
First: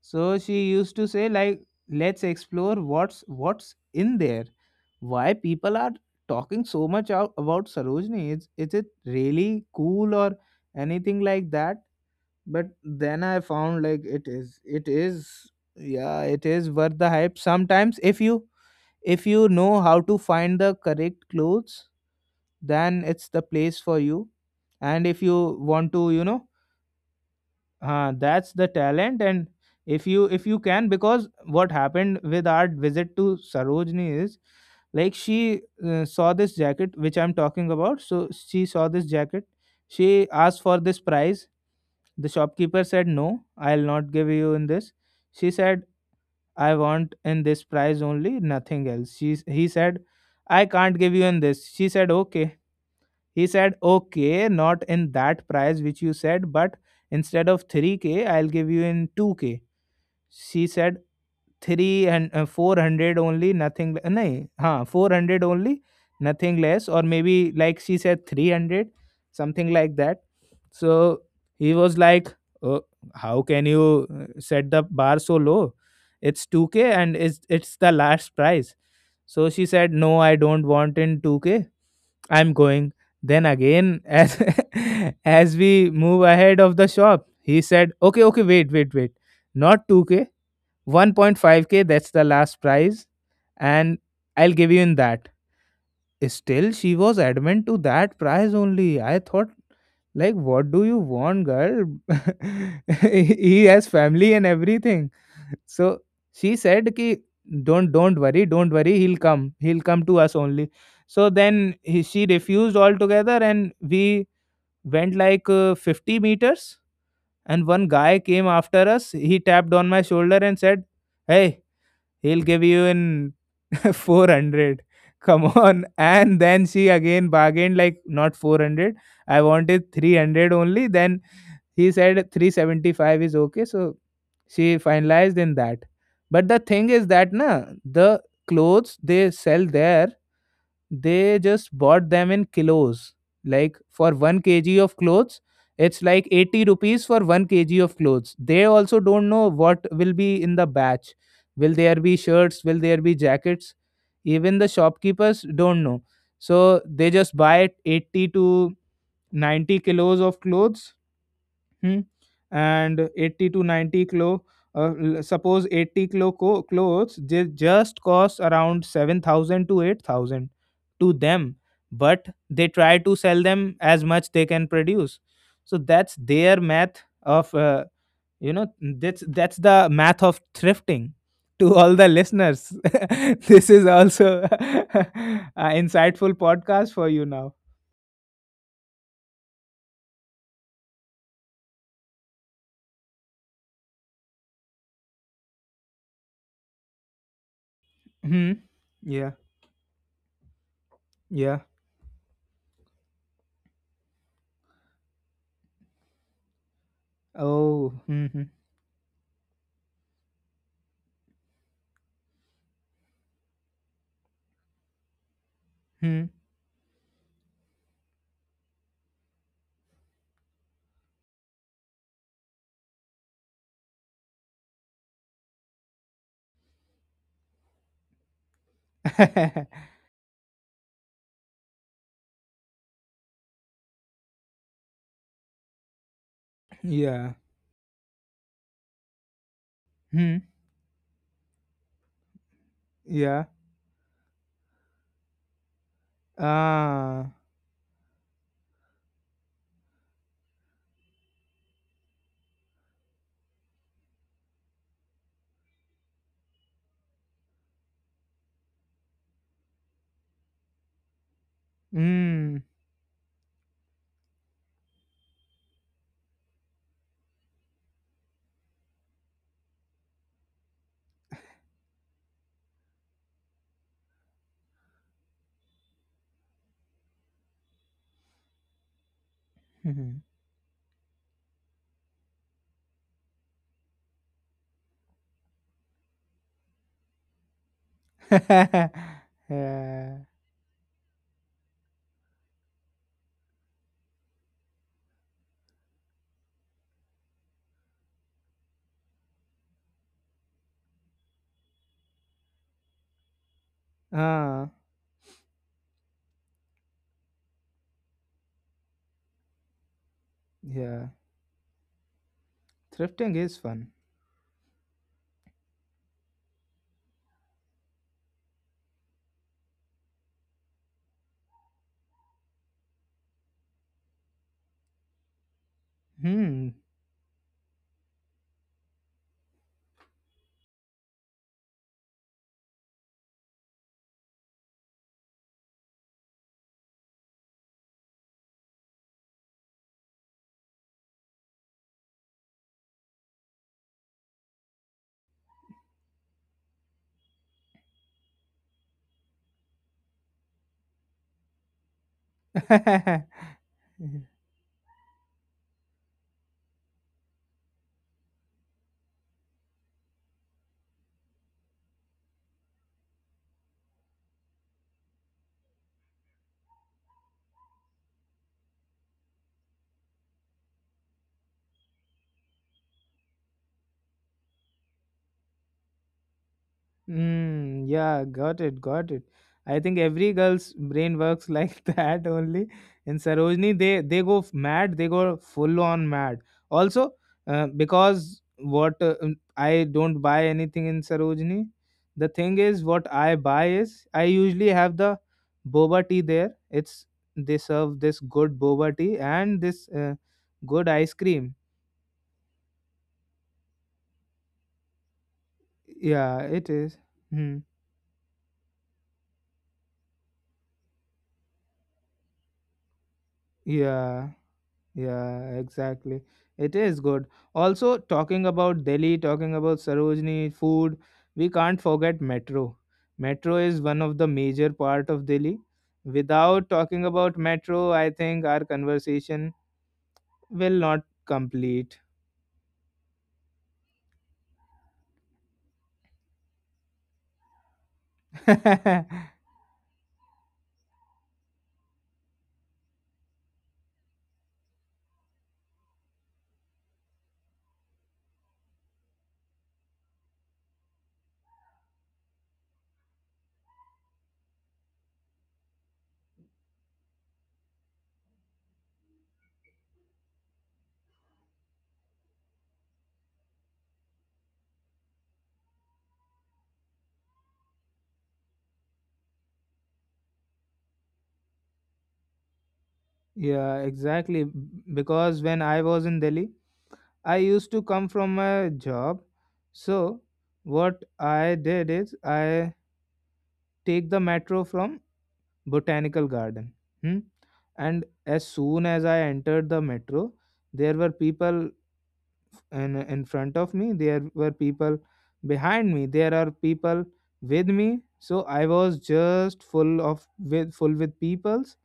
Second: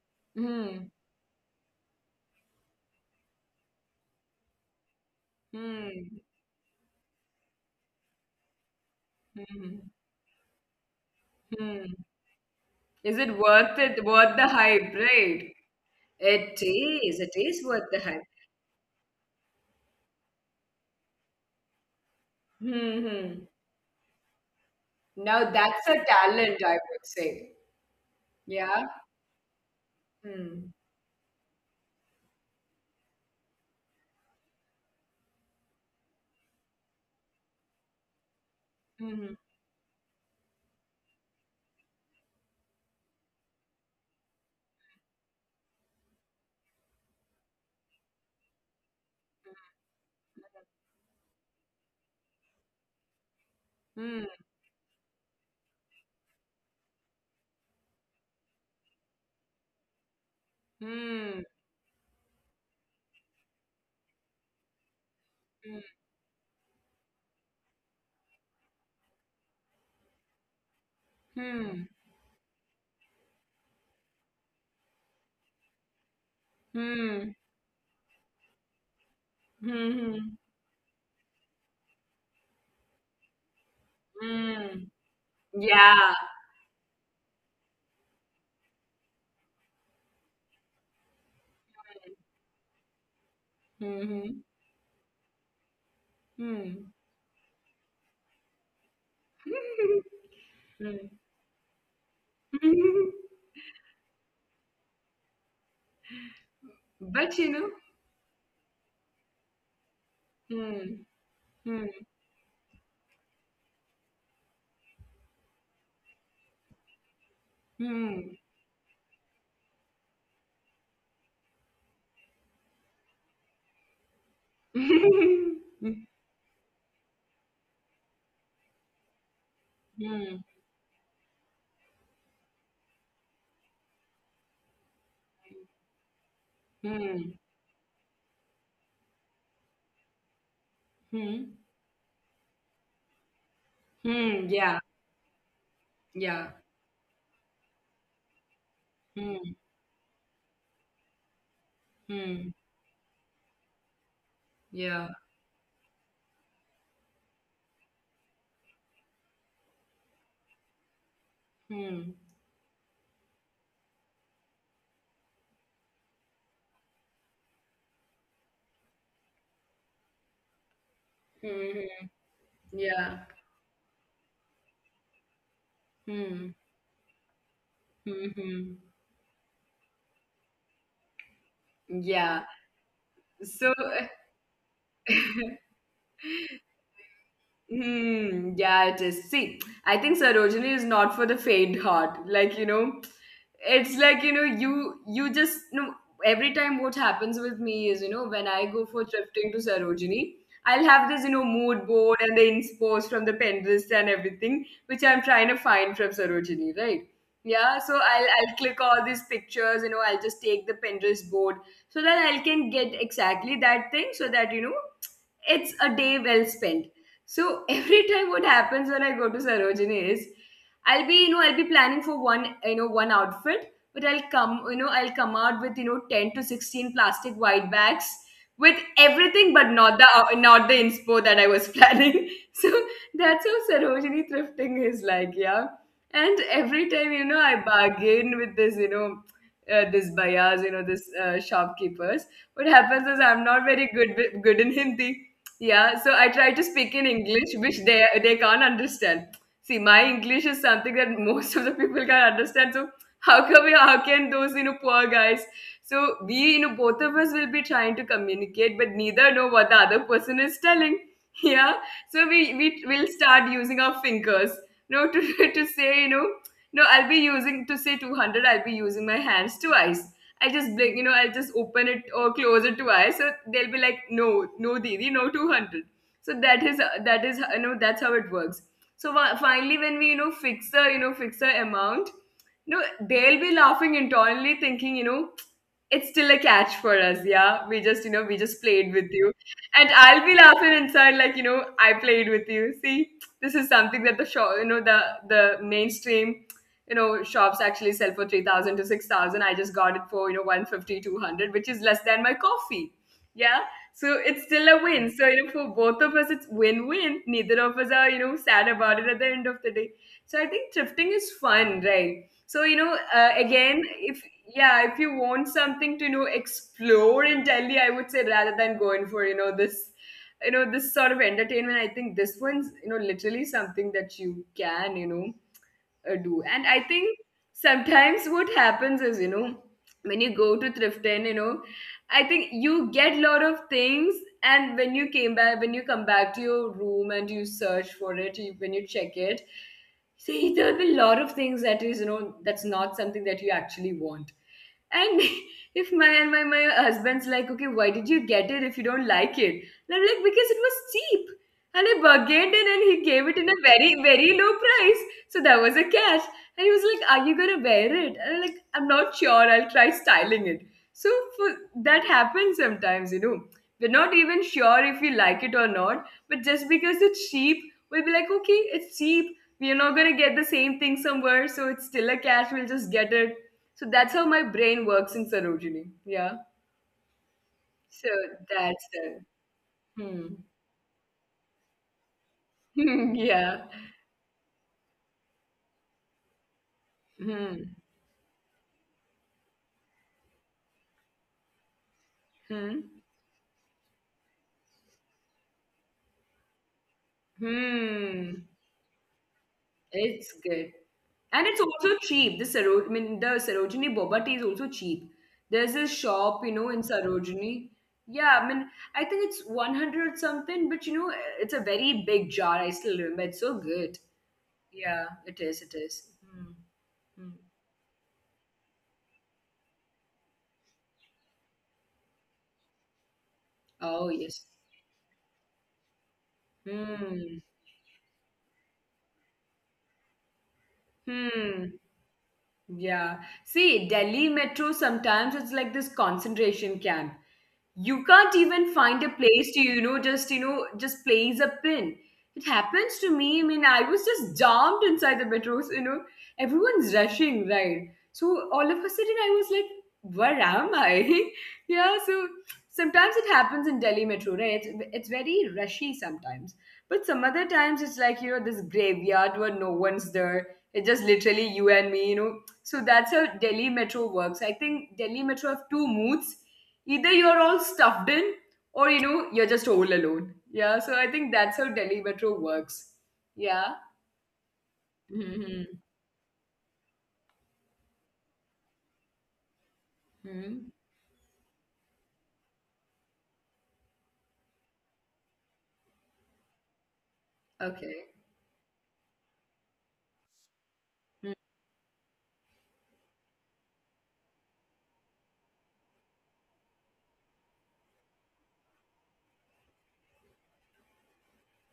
So she Hmm, used to say like, let's explore what's in there, why people are hmm, talking so much out about Sarojini. Is it really hmm, cool or anything like that? hmm. But then Is I it found like worth the it hype, is, right? yeah, it It is worth the is. hype. It is worth Sometimes the if hype. you, if you know how to find the correct clothes, then Hmm. it's the Hmm. place for you. And if you Now want that's to, a you know, talent, I would say. That's the Yeah. talent. And if you Hmm. can, because what happened with our visit to Sarojini is like she saw this jacket which I'm talking about. So she saw this jacket. Hmm. She asked for this price. The shopkeeper said, no, I'll not give you in this. She said, I want in this price only, nothing else. He said, I can't give you in this. She said, okay. He said, Hmm. okay, not in that price which you said, but instead of 3K, I'll give you in 2K. She said, Hmm. three and 400 only, nothing nahi, huh, 400 only, nothing less. Or maybe like she said 300, something like that. So he Hmm. was like, oh, how can you set the bar so low, it's 2k and Hmm. it's the last price. So she said, no, Hmm. I don't want in 2k, I'm going. Then again, as Mm. as we Yeah. move ahead of the shop, he said, "Okay, okay, wait, wait, wait. Not 2k. 1.5k that's the last prize, and Hmm. I'll give you in that." Still she Hmm. was adamant to that prize only. I thought like, what do you Hmm. want, girl? Hmm. He has family and everything. So she said, ki But you know. Don't worry, don't worry, he'll come, he'll come to us only. Hmm. So then Hmm. he, she refused altogether, and we went like 50 meters, and one guy Hmm. came after us, he tapped on my shoulder and said, hey, he'll give you in 400, come Hmm. on. And then she again bargained like, not 400, I wanted Hmm. 300 only. Then he said 375 is okay. So she finalized in that. But the thing is Hmm. that na, the clothes they sell there, Hmm. they just bought them in kilos. Like for Mm. 1 Yeah. kg of clothes, it's like Yeah. 80 rupees for 1 kg of clothes. They also don't Hmm. know what will be in the batch. Will there be Hmm. shirts? Will there be jackets? Even the Yeah. shopkeepers don't know. So they just buy 80 to 90 kilos of clothes. Hmm. Hmm. And 80 to 90 kilo, suppose 80 kilo clothes, they just cost around 7,000 to 8,000 to them, Hmm. but they try Yeah. to sell them as much they can produce. So that's Hmm. their math of, you Hmm. know, that's the math of thrifting. To all the Yeah. listeners, So. this is also an insightful podcast for you now. Hmm, yeah, it is. See, I think Sarojini is not for the faint heart. Like, you know, it's like, you know, you just no every time what happens with me is, you know, when I Hmm. go for Yeah. thrifting to Sarojini, I'll have this, you know, Yeah. mood board and the inspost from the Pinterest and everything, which I'm trying to find from Sarojini, right? Yeah, so Oh. I'll Mm-hmm. I'll click all these pictures, I'll just take the Pinterest board so that I can get exactly that thing so that, it's a day Hmm. well spent. So every time what happens when I go to Sarojini is I'll be, I'll be planning for one, one outfit, but I'll come, I'll come out with, you know, 10 to 16 plastic white bags with everything, but not the inspo that I was planning. So that's how Sarojini thrifting is like, yeah. And every time, Yeah. I bargain with this, this Hmm. buyers, you know, this shopkeepers. What happens is I'm Yeah. not very good with- good in Hindi, yeah, so I try to speak in Ah. English, which they can't understand. See, my English is something that most of the people can't understand. So how can we, how can those, you know, poor guys? So we, both of us will be trying to communicate, but neither know what the other person is telling. Yeah, so we Mm. will start using our fingers. No, to to say, you know, no, I'll be using to say 200. I'll be using my hands twice. I just blink, you know, I'll just open it or close it to eyes. So they'll be like, no, no, Didi, no 200. So that is, you know, that's how it works. So finally, when we, Mhm. fix the, fix the amount, no, they'll be laughing internally thinking, you know, it's still a catch for us. Yeah. We just, we just played with you. And I'll Yeah. be laughing inside like, you know, I played with you. See, this is something that the mainstream, you know, shops actually sell for 3,000 to 6,000. I just got it for, you know, 150, 200, which is less than my coffee. Yeah, so it's still a Ah. win. So, you know, for both of us it's win-win, neither of us are, you know, sad about it at the end of the day. So I think thrifting Yeah. is fun, right? So, Thrifting is again, fun. if, yeah, if you want something to, you know, explore in Delhi, I would say rather than going for, you know, this sort of entertainment, I think this one's, you know, literally something that you can, do. And I Hmm. think sometimes what happens is, you know, when you go to Thriften, you know, I think you get a lot of things. And when you come back to your room and you search for it, you, when you check it, see, there'll be a lot of things that is, you know, that's not something that you actually want. And if my and my, my husband's like, okay, why did you get it if you don't like it? And I'm like, because it was cheap. And I bargained it and he gave it in a very, very low price. So that was a catch. And he was like, are you gonna wear it? And I'm like, I'm not sure, I'll try styling it. So for, that happens sometimes, you know. We're not even sure if we like it or not, but just because it's cheap, we'll be like, okay, it's cheap. We're not gonna get the same thing somewhere, so it's still a catch, we'll just get it. So that's how my brain works in Sarojini. Yeah. So Mm, yeah, got that's it, it. got it. I think Hmm. every girl's brain works like that only. In Yeah. Sarojini, they go mad, they go full on mad. Also, Hmm. Because what I don't buy anything in Sarojini. The Hmm. thing is, what I buy is I usually have the boba tea there. It's they serve this Hmm, good boba tea and this it's good. good ice And it's cream. also cheap. The Sarojini boba tea is also cheap. There's this shop, you Yeah, know, in it is. Sarojini. Hmm. Yeah, I mean, I think it's 100 something, but you know, it's a very big jar. I still remember. It's so good. Yeah. Yeah, it is. It Yeah, is. exactly. Hmm. It is Hmm. good. Also, talking about Delhi, talking about Sarojini, food, we can't forget metro. Metro is Oh, one of yes. the major part of Delhi. Without talking Hmm. about metro, I think our conversation will not Hmm. complete. Yeah. See, Delhi Metro sometimes it's like this concentration camp. You can't even find a place to, you know, just place a pin. It happens to me, I mean, I was just jammed inside the metro. So, you know, everyone's rushing, right? So all of a sudden I was like, where am I? Yeah, so sometimes it happens in Delhi metro, right, it's very rushy sometimes, but some other times it's like, you know, this graveyard where no one's there. It's just literally you and me, you know. So that's how Delhi metro works. I think Delhi metro have two moods: either you're all stuffed in or, you know, you're just all alone. Yeah, so I think that's how Delhi metro works. Yeah. Yeah, exactly. Because when Hmm. I was in Delhi, I used to come from a job. So Hmm. what I did is I take the metro from botanical garden. Hmm? Okay. And as soon as I entered the metro, there were people in front of me, there were people behind me, there are people with me. So I was just full of with full with peoples,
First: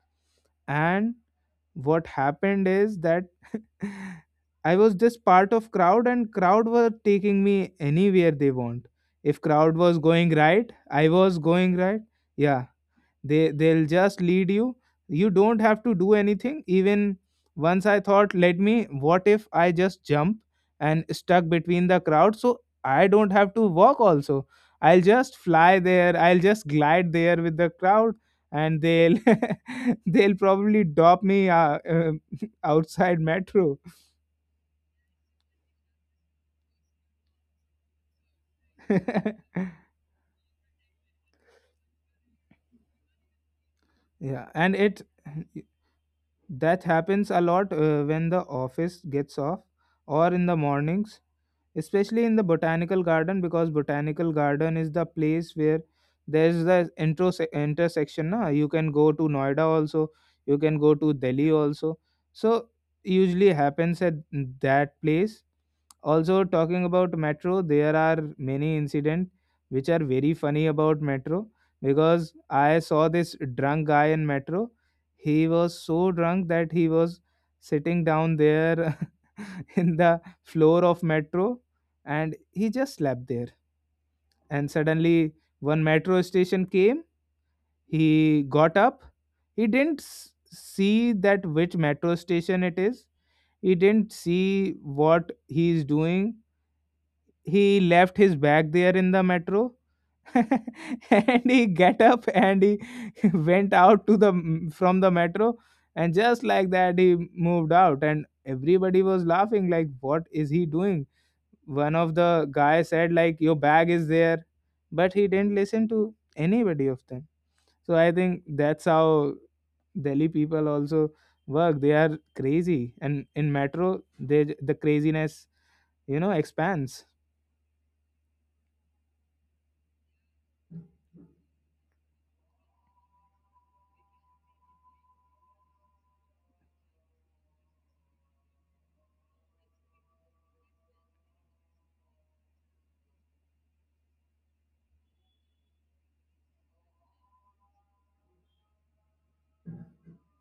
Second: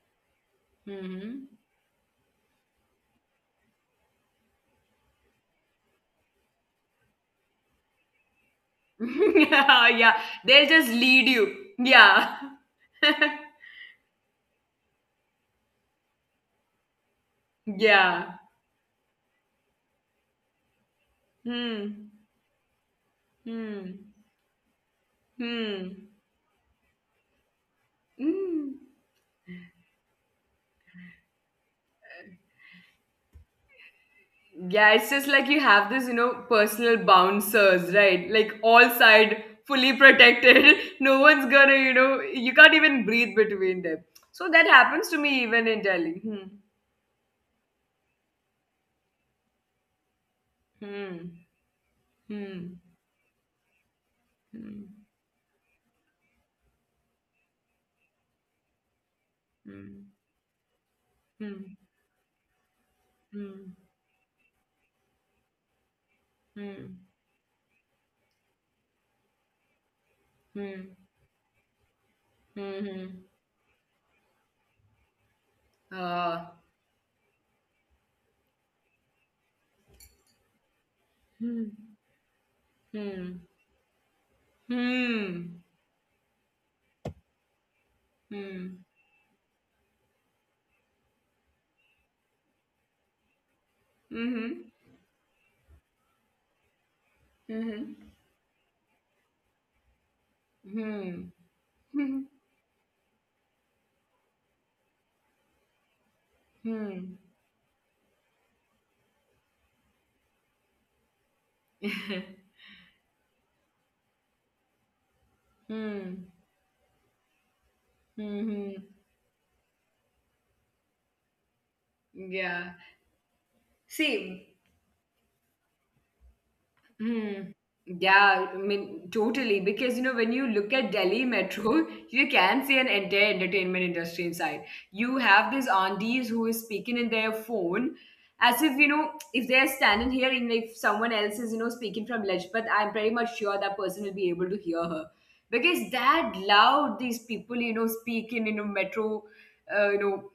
and Hmm. what happened is that I was just part of crowd, and crowd were taking me anywhere they want. If crowd Yeah, was yeah, going they'll right, just I lead was you, going right. yeah. Yeah, they they'll just lead you, you don't have to do anything even. Once I Yeah. thought, let me, what if I just jump and stuck between Hmm. the crowd, so I don't have to walk Hmm. also, I'll just fly Hmm. there, I'll just glide there with the crowd, Hmm. and they'll they'll probably drop me outside metro. Yeah, it's just like you have this, you know, personal bouncers, right? Like all Yeah. side fully protected. No one's gonna, you know, you can't even breathe between them. So that And happens to it, me even in Delhi. Hmm. that happens a lot when the office gets off, or in the mornings, especially in the Hmm. botanical garden, because botanical Hmm. garden is the place where there's the intro intersection, na? You can go to Noida also. You can go to Hmm. Hmm. Delhi also. So usually happens at that place also. Talking Hmm. about metro, there are many incident which are very funny Hmm. about metro, because Hmm. Hmm. I Hmm. saw this drunk guy in metro. He was so Uh, drunk that he was sitting down there in the floor of Hmm. Ah. metro, Hmm. and he just Hmm. slept there. And suddenly Hmm. one metro station came, he got up, he didn't see that which metro station it is. He didn't Hmm. see what he is doing. He Mhm. left his bag there in the metro, Mhm. and he get Hmm. up and he went out to the from the metro, and just like Hmm. that Hmm. he moved out and everybody was laughing like what is he doing. One of the guy said like your bag is there, but he didn't listen to Hmm. anybody of them. So I think Hmm. that's how Delhi people also work. They are Yeah. crazy, and in metro See, they the craziness, you know, expands. hmm. Yeah, I mean, totally. Because, you know, when you look at Delhi Metro, you can see an entire entertainment industry inside. You have these aunties who is speaking in their phone as if, you know, if they're standing here and if someone else is, you know, speaking from Lajpat, I'm pretty much sure that person will be able to hear her. Because that loud these people, you know, speak in, you know,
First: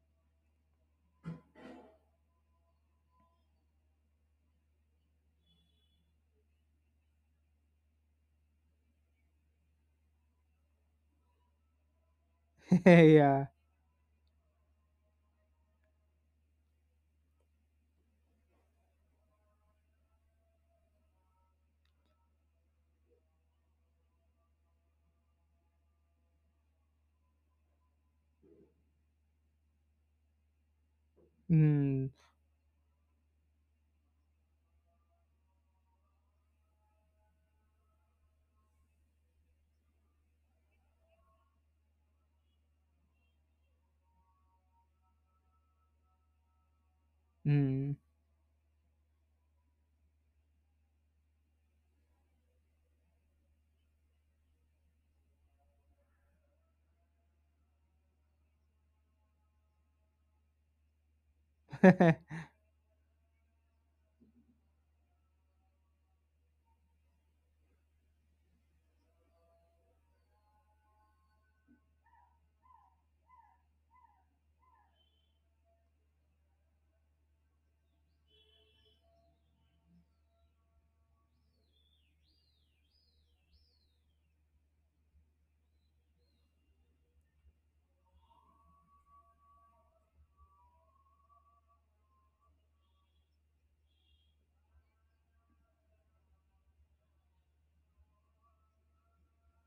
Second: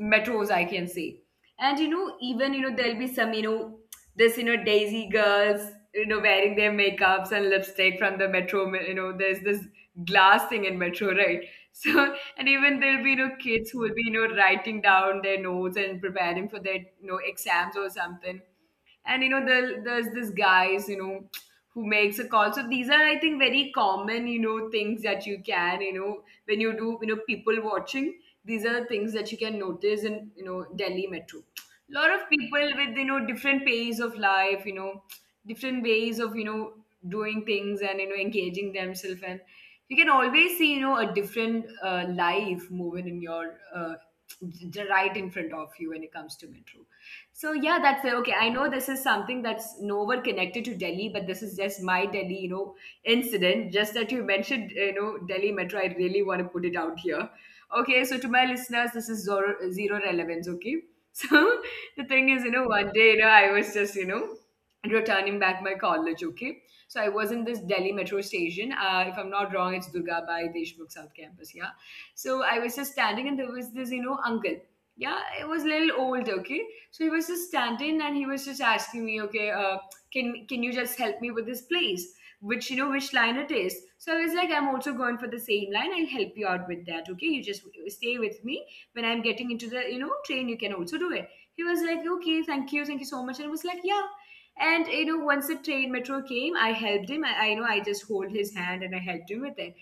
metros, I can say. And you know, even, you know, there'll be some, you know, this, you know, Daisy girls, you know, wearing their makeups and lipstick from the metro. You know, there's this glass thing in metro, right? So, and even there'll be, you know, Yeah. kids who will be, you know, writing down their notes and preparing for their, you know, exams or something. And you know, there's this guys, you know, who makes a call. So these are, I think, very common, you know, things that you can, you know, when you do, you know, people watching. These are things that you can notice in, you know, Delhi metro. Lot of Hmm. people with, you know, different pace of life, you know, different ways of, you know, doing things and, you know, engaging themselves, and you can always see, you know, a different, life moving in your, right in front of you when it comes to metro. So yeah, that's Hmm. it. Okay, I know this is something that's nowhere connected to Delhi, but this is just my Delhi, you know, incident just that you mentioned, you know, Delhi metro, I really want to put it out here. Okay, so to my listeners, this is zero, zero relevance, okay? So the thing is, you know, one day, you know, I was just, you know, returning back my college, okay? So I was in this Delhi metro station. If I'm not wrong, it's Durgabai Deshmukh South Campus, yeah? So I was just standing and there was this, you know, uncle. Yeah, it was a little old, okay? So he was just standing and he was just asking me, okay, can you just help me with this place? Which, you know, which line it is. So I was like, I'm also going for the same line. I'll help you out with that, okay? You just stay with me when I'm getting into the, you know, train, you can also do it. He was like, okay, thank you so much. And I was like, yeah. And you know, once the train metro came, I helped him. I you know I just hold his hand and I helped him with it.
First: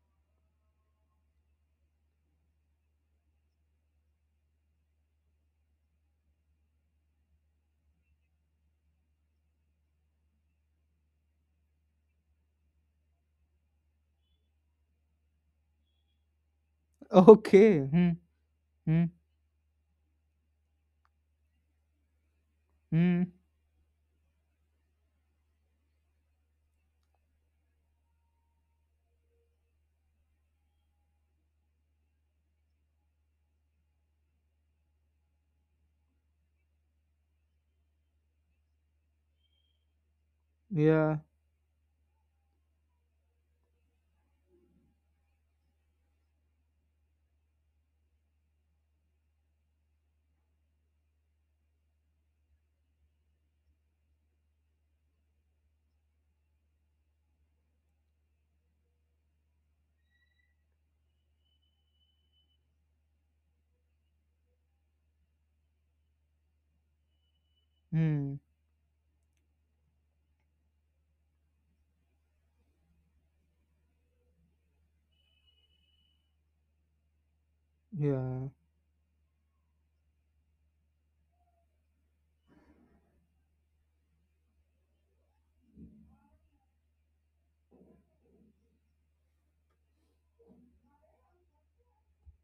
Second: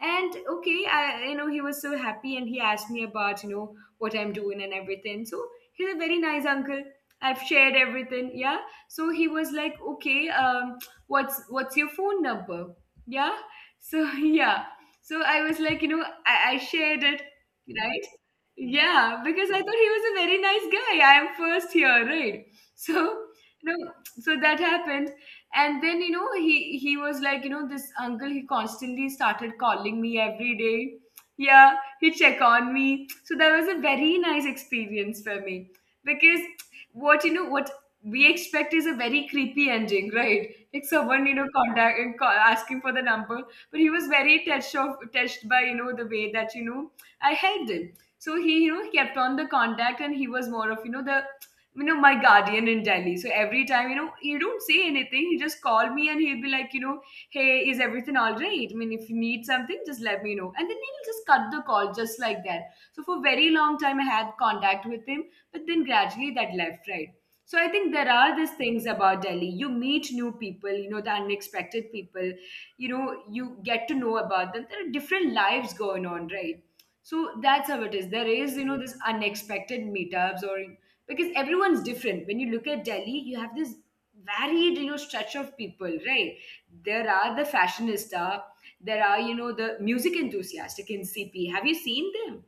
And okay I you know He was so happy and he asked me about what I'm doing and everything, so he's a very nice uncle. I've shared everything, yeah. So he was like, okay, what's your phone number. Yeah. So yeah, so I was like, I shared it. Okay. Right. Hmm. Hmm. Yeah, because I thought he was a very nice guy. I am first here, right? So, Hmm. you know so that happened. And then, you know he was like, you know, this uncle, he constantly started calling me every day. Yeah, he check on me, so that was a very nice experience for me. Because what, what we expect is a very creepy ending, right? Like Yeah. someone, you know, contact and call, asking for the number. But he was very touched by, you know, the way that, you know, I helped him. So he, kept on the contact, and he was more of, you know, the, you know, my guardian in Delhi. So every time, you know, he don't say anything, he just call me and he'll be like, you know, hey, is everything all right, I mean, if you need something just let me know. And then he'll just cut the call just like that. So for very long time I had contact with him, but then gradually that left, right? So I think there are Hmm. these things about Delhi: you meet new people, you know, the unexpected people, you know, you get to know about them. There are different lives going on, right? So that's how it is. There Yeah, is, you know, this unexpected meetups, or because everyone's different. When you look at Delhi, you have this varied, you know, stretch of people, right? There are the fashionista, there are, you know, the music enthusiastic in CP. Have you seen them?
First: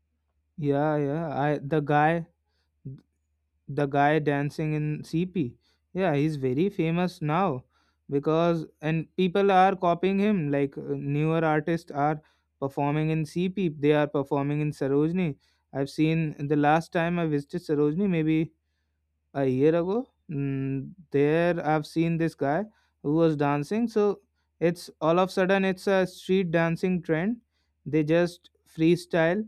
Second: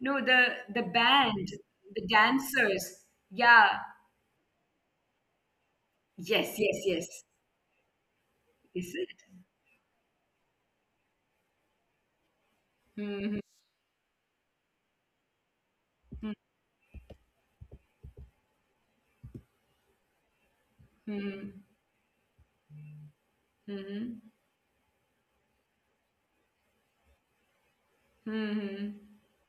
No, the yeah, yeah, band, I the the guy, dancers. Yeah. the guy dancing in CP. Yeah, he's Yes, very yes, yes. famous now because Is and it? people are copying him. Like newer artists are performing in Hmm CP. They are performing in Sarojini. I've hmm seen the last time I visited Sarojini, maybe a year ago. Mm, there, I've seen this guy who was dancing. hmm So it's all of a sudden it's a street dancing trend. They just hmm freestyle,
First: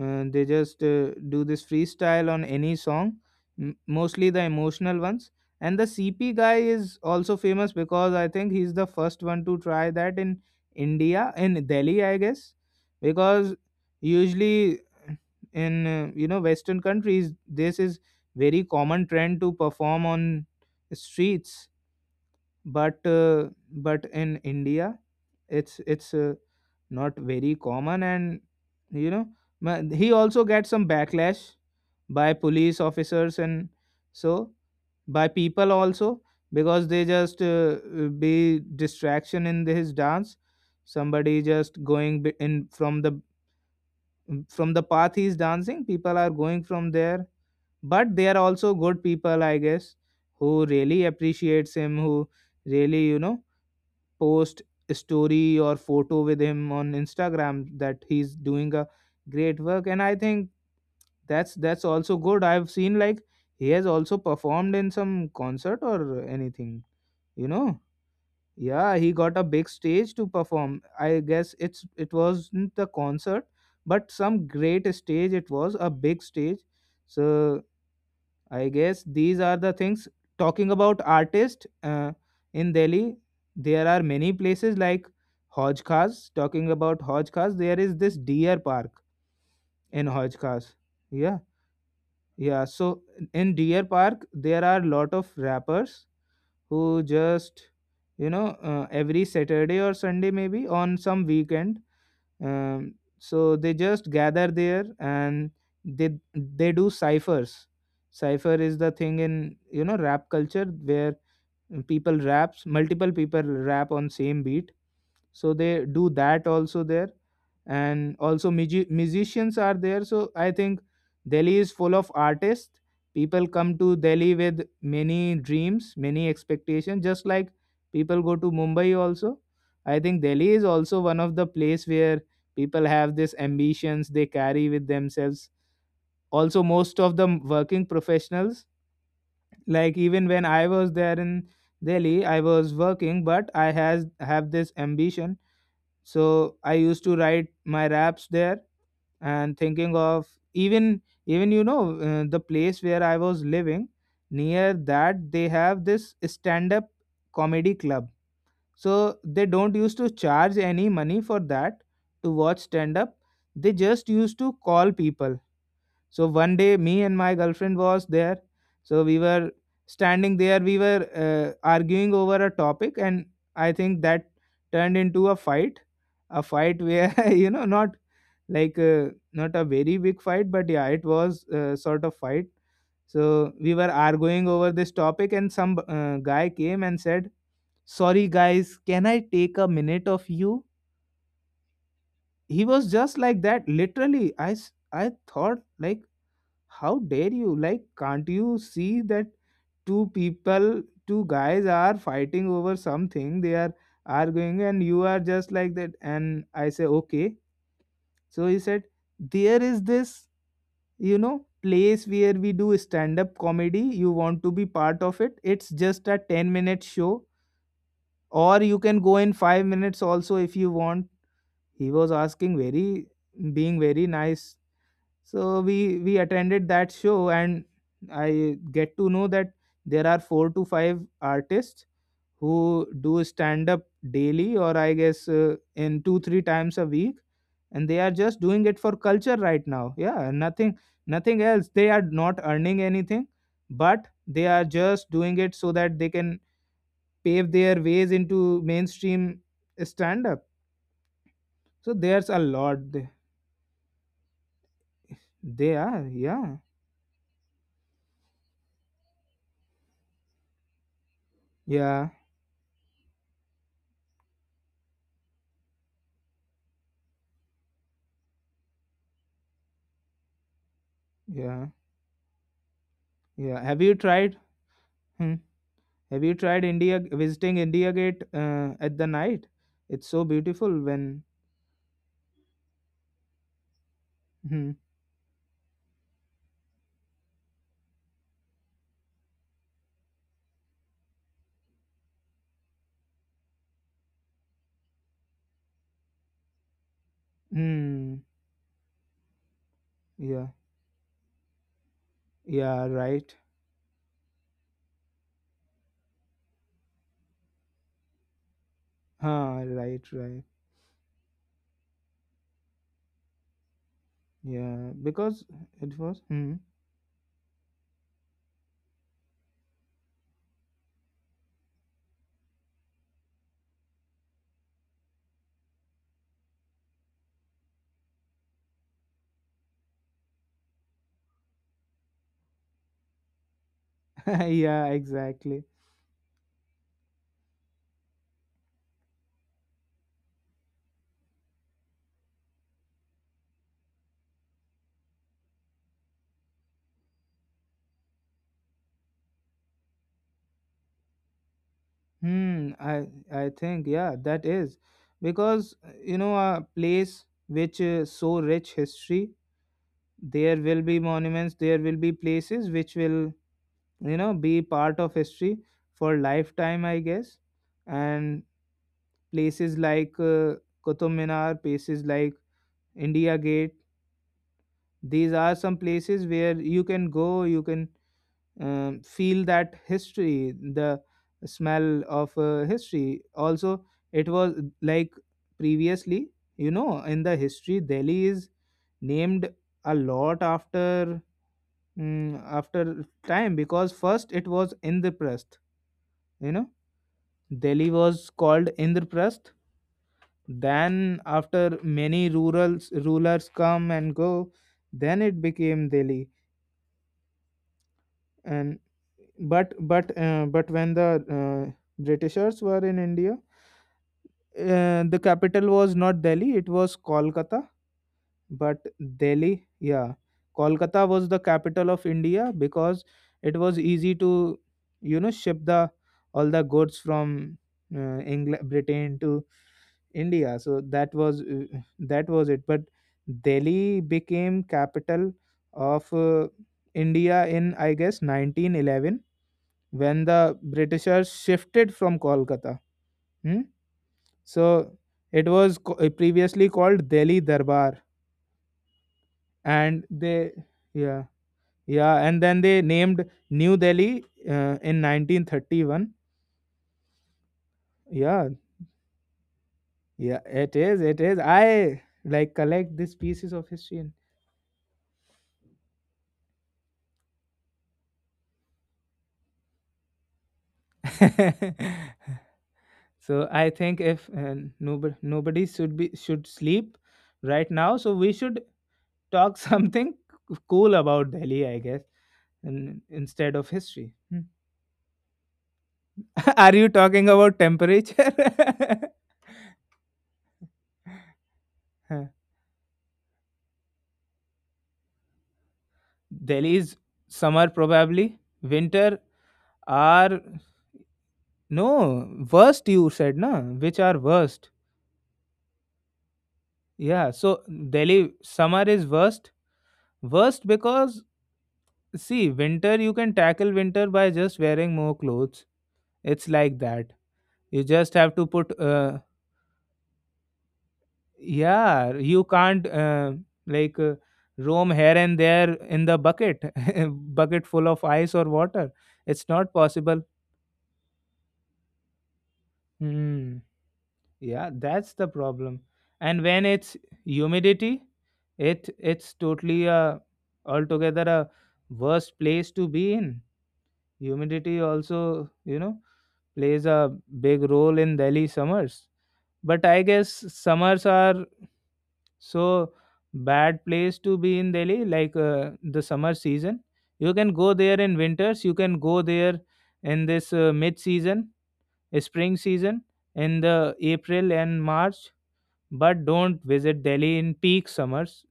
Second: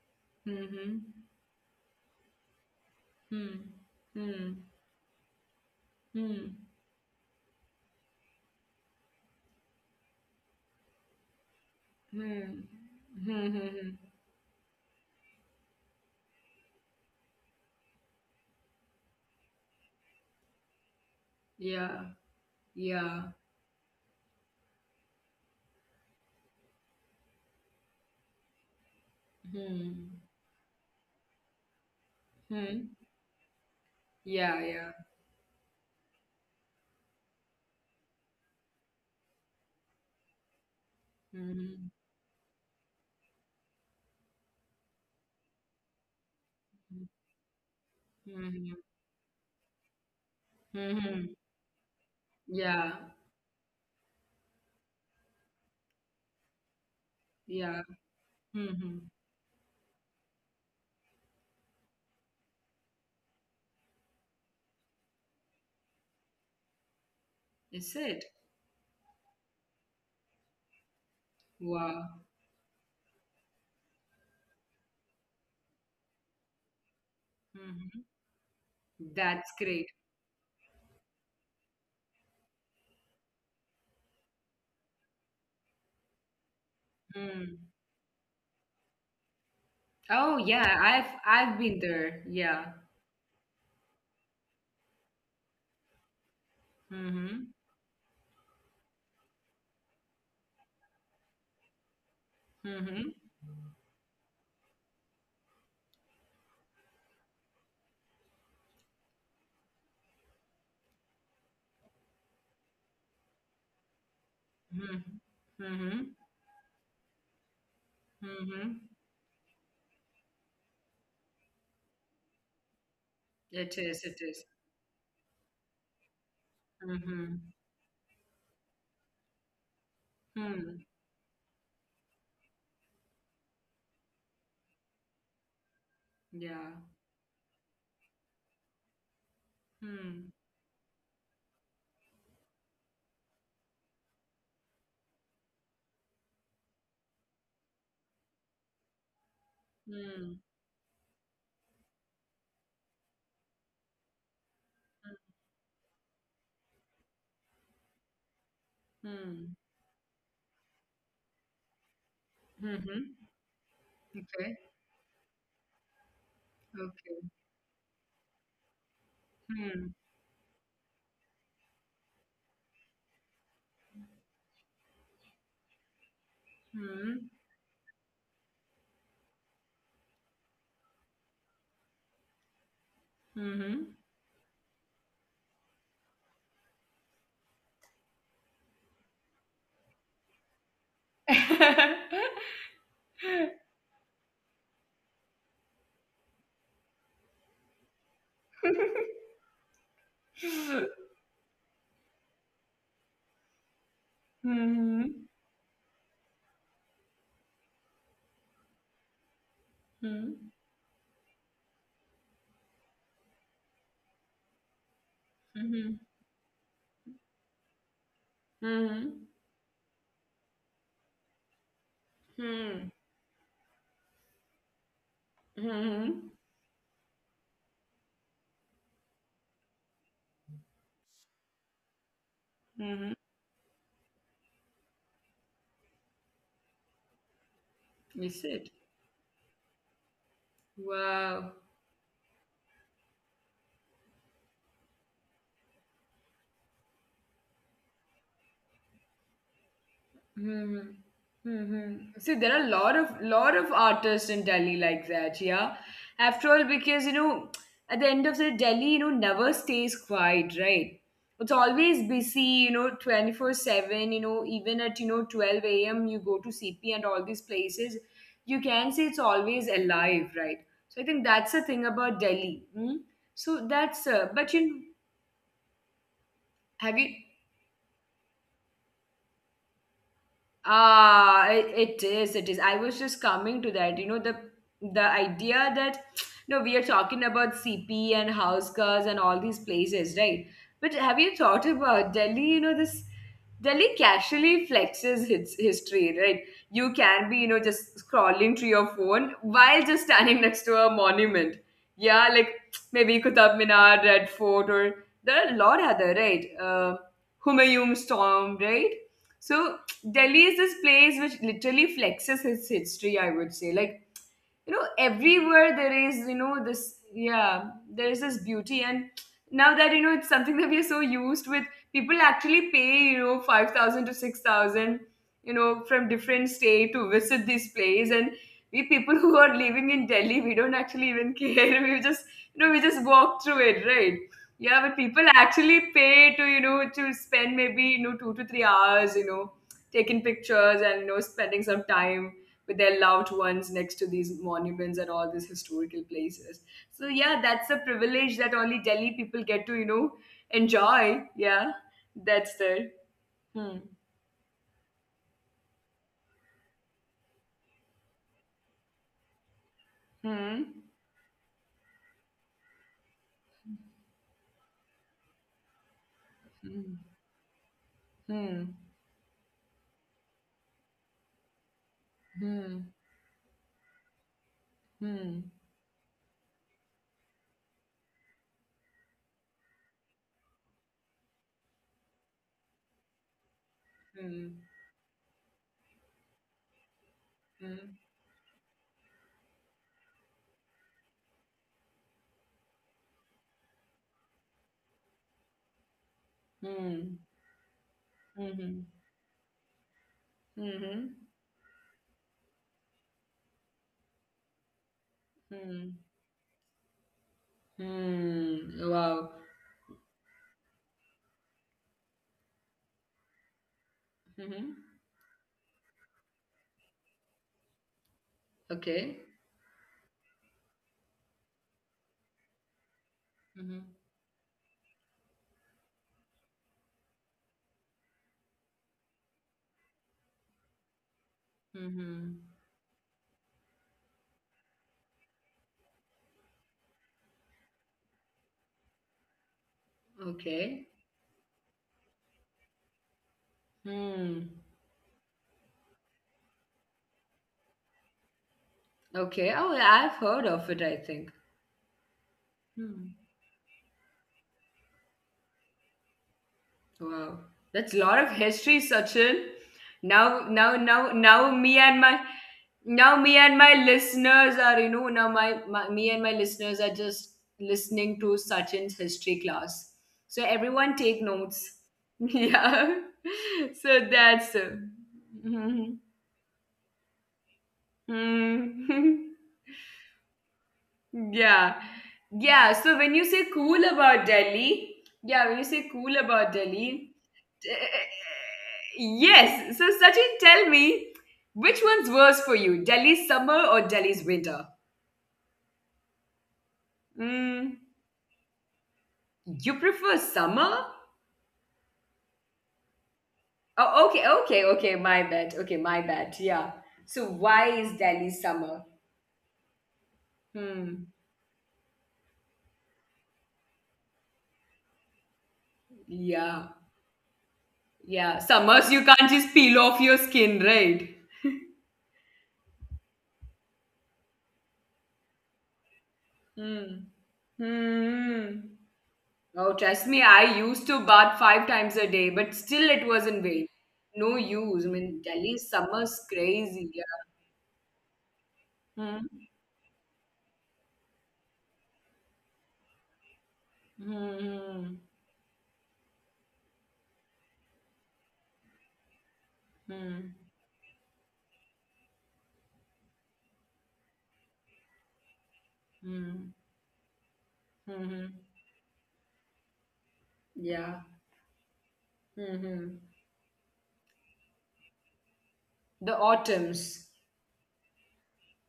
they hmm just hmm do this freestyle on any song, hmm mostly hmm the hmm emotional ones. And the hmm CP hmm guy is also famous because I think he's the first one to try that in India, in Delhi, I guess. hmm hmm, hmm, Because hmm, hmm. usually in you know, Western countries, this is very common trend to perform on streets, Yeah, but yeah. uh, but in India it's not very common. And you know, he Hmm. also gets some backlash by police Hmm. officers and so Yeah, yeah. by people also, because they just be distraction in his dance. Somebody just Mhm. going in from the path he's dancing, people are going from there. But they are also Mhm. good people, I guess, who really Mhm. appreciates him, who Yeah, really, you know, post a story or photo with him on Instagram yeah. that he's doing a Mhm. great work. And I think that's also good. I've seen like he has also performed in some concert or anything, you know. Is it? Yeah, he got a big stage to perform. I guess it's it Wow. wasn't the concert, but some great stage it was, a big stage. So Mhm. I guess these That's are the great. things. Talking about artists in Delhi, there are many places like Hoj Khas. Talking about Hoj Hmm. Khas, there is this deer park in Oh Hoj Khas. yeah, Yeah, I've been there. yeah. Yeah. So in deer park, there are lot of rappers who Mhm. just, you know, every Saturday or Sunday, maybe on some weekend, Mhm. so they just gather there, and they do ciphers. Cipher is the thing in, you know, rap culture where people raps, multiple people rap on same beat. Mhm. So they do Mhm. that also there, and also Mhm. Musicians are there. So I think Delhi is full of artists. People It come to is. It Delhi is. with many dreams, many expectations, just Mhm. like people go to Mumbai also. I think Delhi is Hmm. also one of the place where people have these ambitions they carry with themselves. Also Yeah. most of the working professionals, like Hmm. even when I was there in Delhi, I was working but I has have this ambition, so I used to write my raps there, and thinking of Hmm. even even the place where I was living, near that they have this stand up comedy club. So they Hmm. don't used to charge any money for that, to watch stand Mhm. up. They just used Okay. to call people. So one day, me and Okay. my girlfriend was there. So we were Hmm. standing there. We were arguing over a topic, and I think that turned into a fight. A fight Hmm. where you know, not like not a very big fight, but yeah, it was sort of fight. So we Mhm. were arguing over this topic, and some guy came and said, "Sorry, guys, can I take a minute of you?" He was just like that. Literally, I thought like, how dare you? Like, can't you see that two people, two guys are fighting over something? They are arguing, and you Mhm. are just like that. And I say, okay. So he said, there is this, Mhm. you know, place where we do stand up comedy. You want to be part of it? It's Mhm. just a 10-minute show, or you can Mhm. go in 5 minutes also if you want. He was asking Mhm. very, being very nice. So we Mhm. attended that show, and I get to know that there are four to five artists who Mhm. do stand up daily, or I guess in 2 3 times a week, and they are You just said doing it for culture right now, yeah, nothing, nothing wow. else. They are not earning anything, but they are just doing it so that they can pave their ways into mainstream stand up. hmm So See, there's a there are a lot lot of artists in Delhi like that, yeah. they are. After all, Yeah, because, you know, at the end of the day, Delhi, you know, never stays quiet, right? It's always yeah, busy, you know, 24/7, you know, even at, you know, 12 a.m. you go to CP and all these places, you can say it's always alive, right? So I think that's the yeah, thing about Delhi. Hmm? So yeah. Have that's, you but tried, you know, Hmm. Have you tried have you, India visiting India Gate at the night? It's so beautiful when. ah, it is, it is. I was just coming to that. You know, the Hmm. the idea that no, we are talking about CP and house cars and all these places, right? But have you thought about Delhi? You know, this Delhi casually flexes its history, right? You can be, you know, just Hmm. scrolling through your phone while just standing Yeah. next to a monument. Yeah, like Yeah. maybe Right. Qutub Minar, Red Fort, or there are a lot other, right? Humayun Storm, right? Huh. So Right. Delhi is Right. this place which literally flexes its history, I would say. Like, you know, Yeah. Because everywhere there it is, you was. know, Hmm. this, yeah, there is this beauty. And now that, you know, it's something that we are so used with, people actually pay, you know, 5,000 to 6,000, you know, from different state to visit this place. And we people who are living in Delhi, we don't actually even care. We just, you know, we just walk through it, right? Yeah, but Yeah. people Exactly. actually pay to, you know, to spend maybe, you know, 2 to 3 hours, you know, taking pictures and, you know, spending some time with their loved ones next to these monuments and all these historical places. So yeah, that's a privilege that only Delhi people get to, you know, enjoy, yeah. That's Hmm. the I. I hmm think. Yeah. That is because you know, a place which is so rich history. There hmm will be monuments. There will be places which will, you know, be part of history for lifetime, I hmm guess. And hmm places like Qutub Minar, places like India Gate. These are hmm some places where you can go, you can feel that history, the smell of history. Also, it was hmm like previously, you know, in the history, Delhi is named a lot after after time, because first it was Indraprasth, you know. hmm hmm Delhi was called hmm hmm Indraprasth. Then, hmm after many rulers come and go, then it became Delhi. hmm And hmm wow. but when the uh, Britishers were in India, hmm the capital was not Delhi; it was Kolkata. But Delhi, okay. yeah, Kolkata was the capital of India because it was easy hmm to, you know, ship the all the goods from England, Britain to India. So that was it. But hmm Delhi became capital of India in, I guess, 1911, when the Britishers okay. shifted from Kolkata. Hmm? hmm So it was previously called Delhi Darbar, Okay. and Oh, they, yeah, I've heard of yeah. it, I think. Yeah, and then they named Hmm. New Delhi in 1931. Wow. That's a Yeah, lot of history, Sachin. yeah, it Now, is, now, it is. now, now, I me and like my collect these pieces now of me and history. my listeners are you know now my me and my listeners are just listening to Sachin's history class. So everyone take notes. And Yeah. so I think if So that's nobody nobody should be mhm. should sleep right now, so we should talk Mm. something cool about Delhi, I guess, Yeah. in, Yeah. So instead when you of say history. cool Hmm. about Delhi, yeah, when you say cool Are you about talking Delhi, about temperature? yes. So Sachin, tell me, which one's worse for you, Delhi's summer or Delhi's winter? Delhi is summer Mm, probably. Winter you are, prefer summer? No, worst you said, na? Which are Oh, okay, worst? okay, okay. My bad. Okay, my bad. Yeah. Yeah, so So why Delhi is Delhi summer is summer? worst. Worst because, Hmm. see, winter you can tackle winter by just wearing more clothes. It's like Yeah. that. You just have to Yeah. put. Summers you can't just peel off your skin, right? Yeah, you can't like roam here and there in the bucket, Hmm. bucket full of ice Hmm. or water. It's Oh, not trust me, possible. I used to bath five times a day, but still it was not vain. Hmm. No use. Yeah, I mean, that's the Delhi problem. summer's And when crazy. Yeah. it's humidity, it Mm, it's totally a altogether a worst place to be in. Humidity mhm, also, you know, plays a big role in Delhi summers. But I mm, guess summers are so bad place to be in Delhi, like the summer mm, season. You can go there in mhm. winters. You can go there in this Yeah. mid season, spring Mhm. season, in the April and March, The but don't autumns. visit Delhi in peak summers.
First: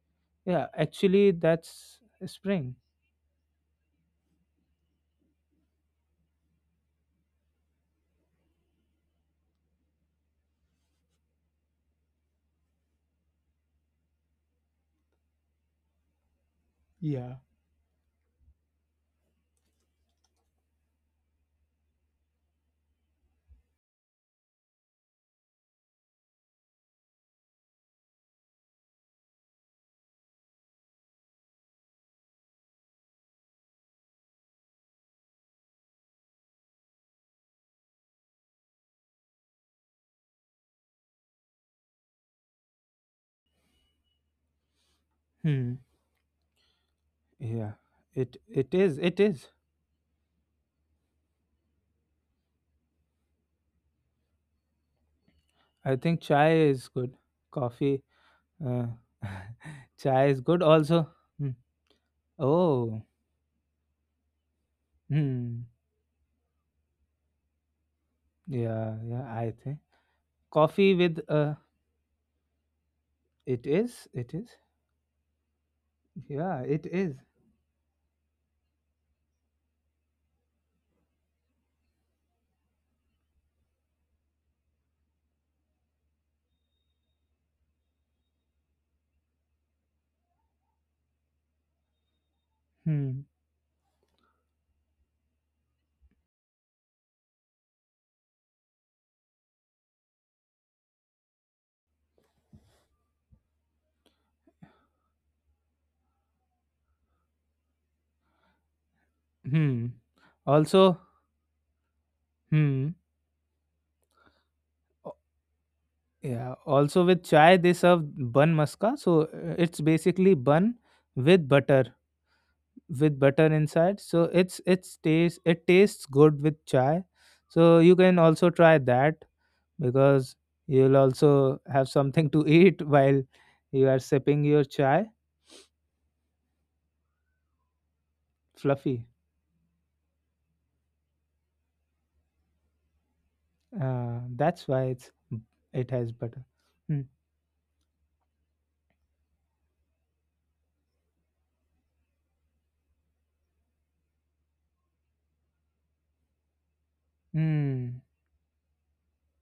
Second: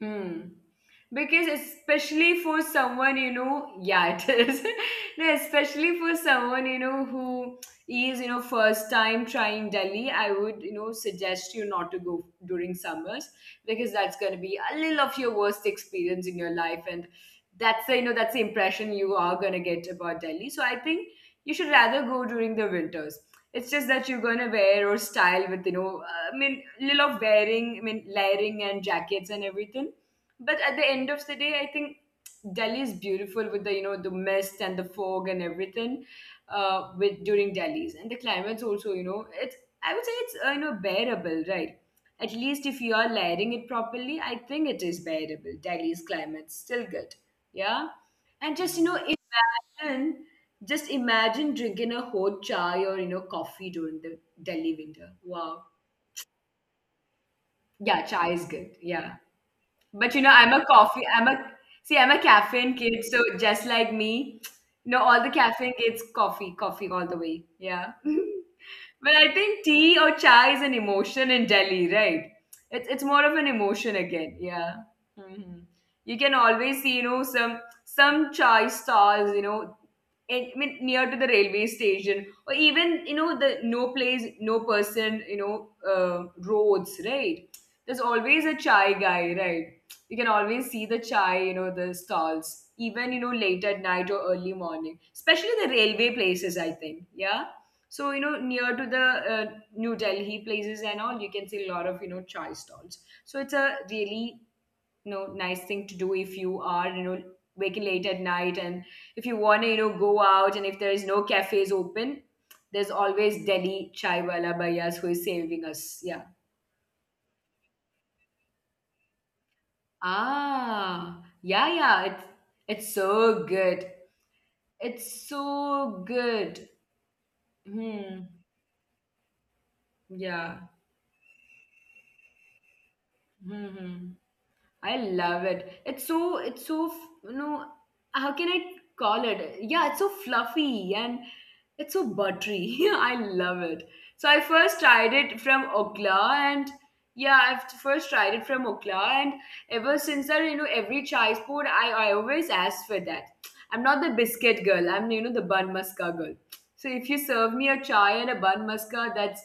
Hmm. Yeah, actually, Because that's especially for spring. someone, you know, yeah, it is. No, especially for someone, you know, who is, you know, first time trying Delhi, I would, you know, suggest you not to go during summers because that's going to be a little of your worst experience in your life. And Yeah. that's the, you know, that's the impression you are going to get about Delhi. So I think you should rather go during the winters. It's just that you're gonna wear or style with, you know, I mean, little of wearing, I mean, layering and jackets and everything. But at the end of the day, I think Delhi is beautiful with the, you know, the mist and the fog and everything. With during Delhi's and the climate's, also, you know, it's I would say it's, you know, bearable, right? At least if you are layering it properly, I think it is bearable. Hmm. Delhi's climate's still good, Yeah. yeah. And just, you know, It is. imagine just imagine drinking a hot chai or, you know, coffee during the Delhi winter. Wow. I think chai is good. Coffee. Yeah, chai is good. Uh, Yeah. But chai you is know, good I'm a also. coffee I'm Hmm. a see, I'm a caffeine Oh. kid, so just like me, you know, all the Hmm. caffeine kids, coffee, coffee all the way. Yeah. Yeah. Yeah. I think But I think tea or coffee with chai is an uh. emotion in Delhi, right? It's It more of an is. It is. emotion again. Yeah. hmm You Yeah. can It always is. see, you know, some chai stalls, you know, in, I mean, near to the railway station, or even, you know, the no place, no person, you know, uh, roads, right? There's always a chai guy, right? You can always see the chai, you know, the stalls, even, you know, Hmm. late at night or early morning, especially the railway places. I think, yeah, so, you know, near to the New Delhi places and all, you can see a lot of, you know, chai stalls. So it's a really, you know, nice thing to do if you are, you know, waking late at night and if you want to, you Hmm. know, go out, and if there Also. is no cafes open, there's Hmm. always Delhi chai wala bhaias who is saving us. Yeah. Yeah, also with chai they serve bun maska. So it's basically bun Ah, with yeah, butter, yeah. It's with so butter good. inside. So it's It's taste it so tastes good with good. chai. So you can Hmm. also try that, because Yeah. you'll also have something to eat while Hmm. you are Hmm. sipping your I chai. love it. It's so it's you know, how can I Fluffy. call it? Yeah, it's so fluffy and it's so buttery. Yeah, I love it. So I That's first why it's tried it from it has butter. Okla and Mm. yeah, I've first tried it from Okla, and ever since that, you know, every chai sport, I always ask for that. I'm not the biscuit girl. I'm, you know, the bun muska girl. So if you serve me a Mm. chai and a bun muska,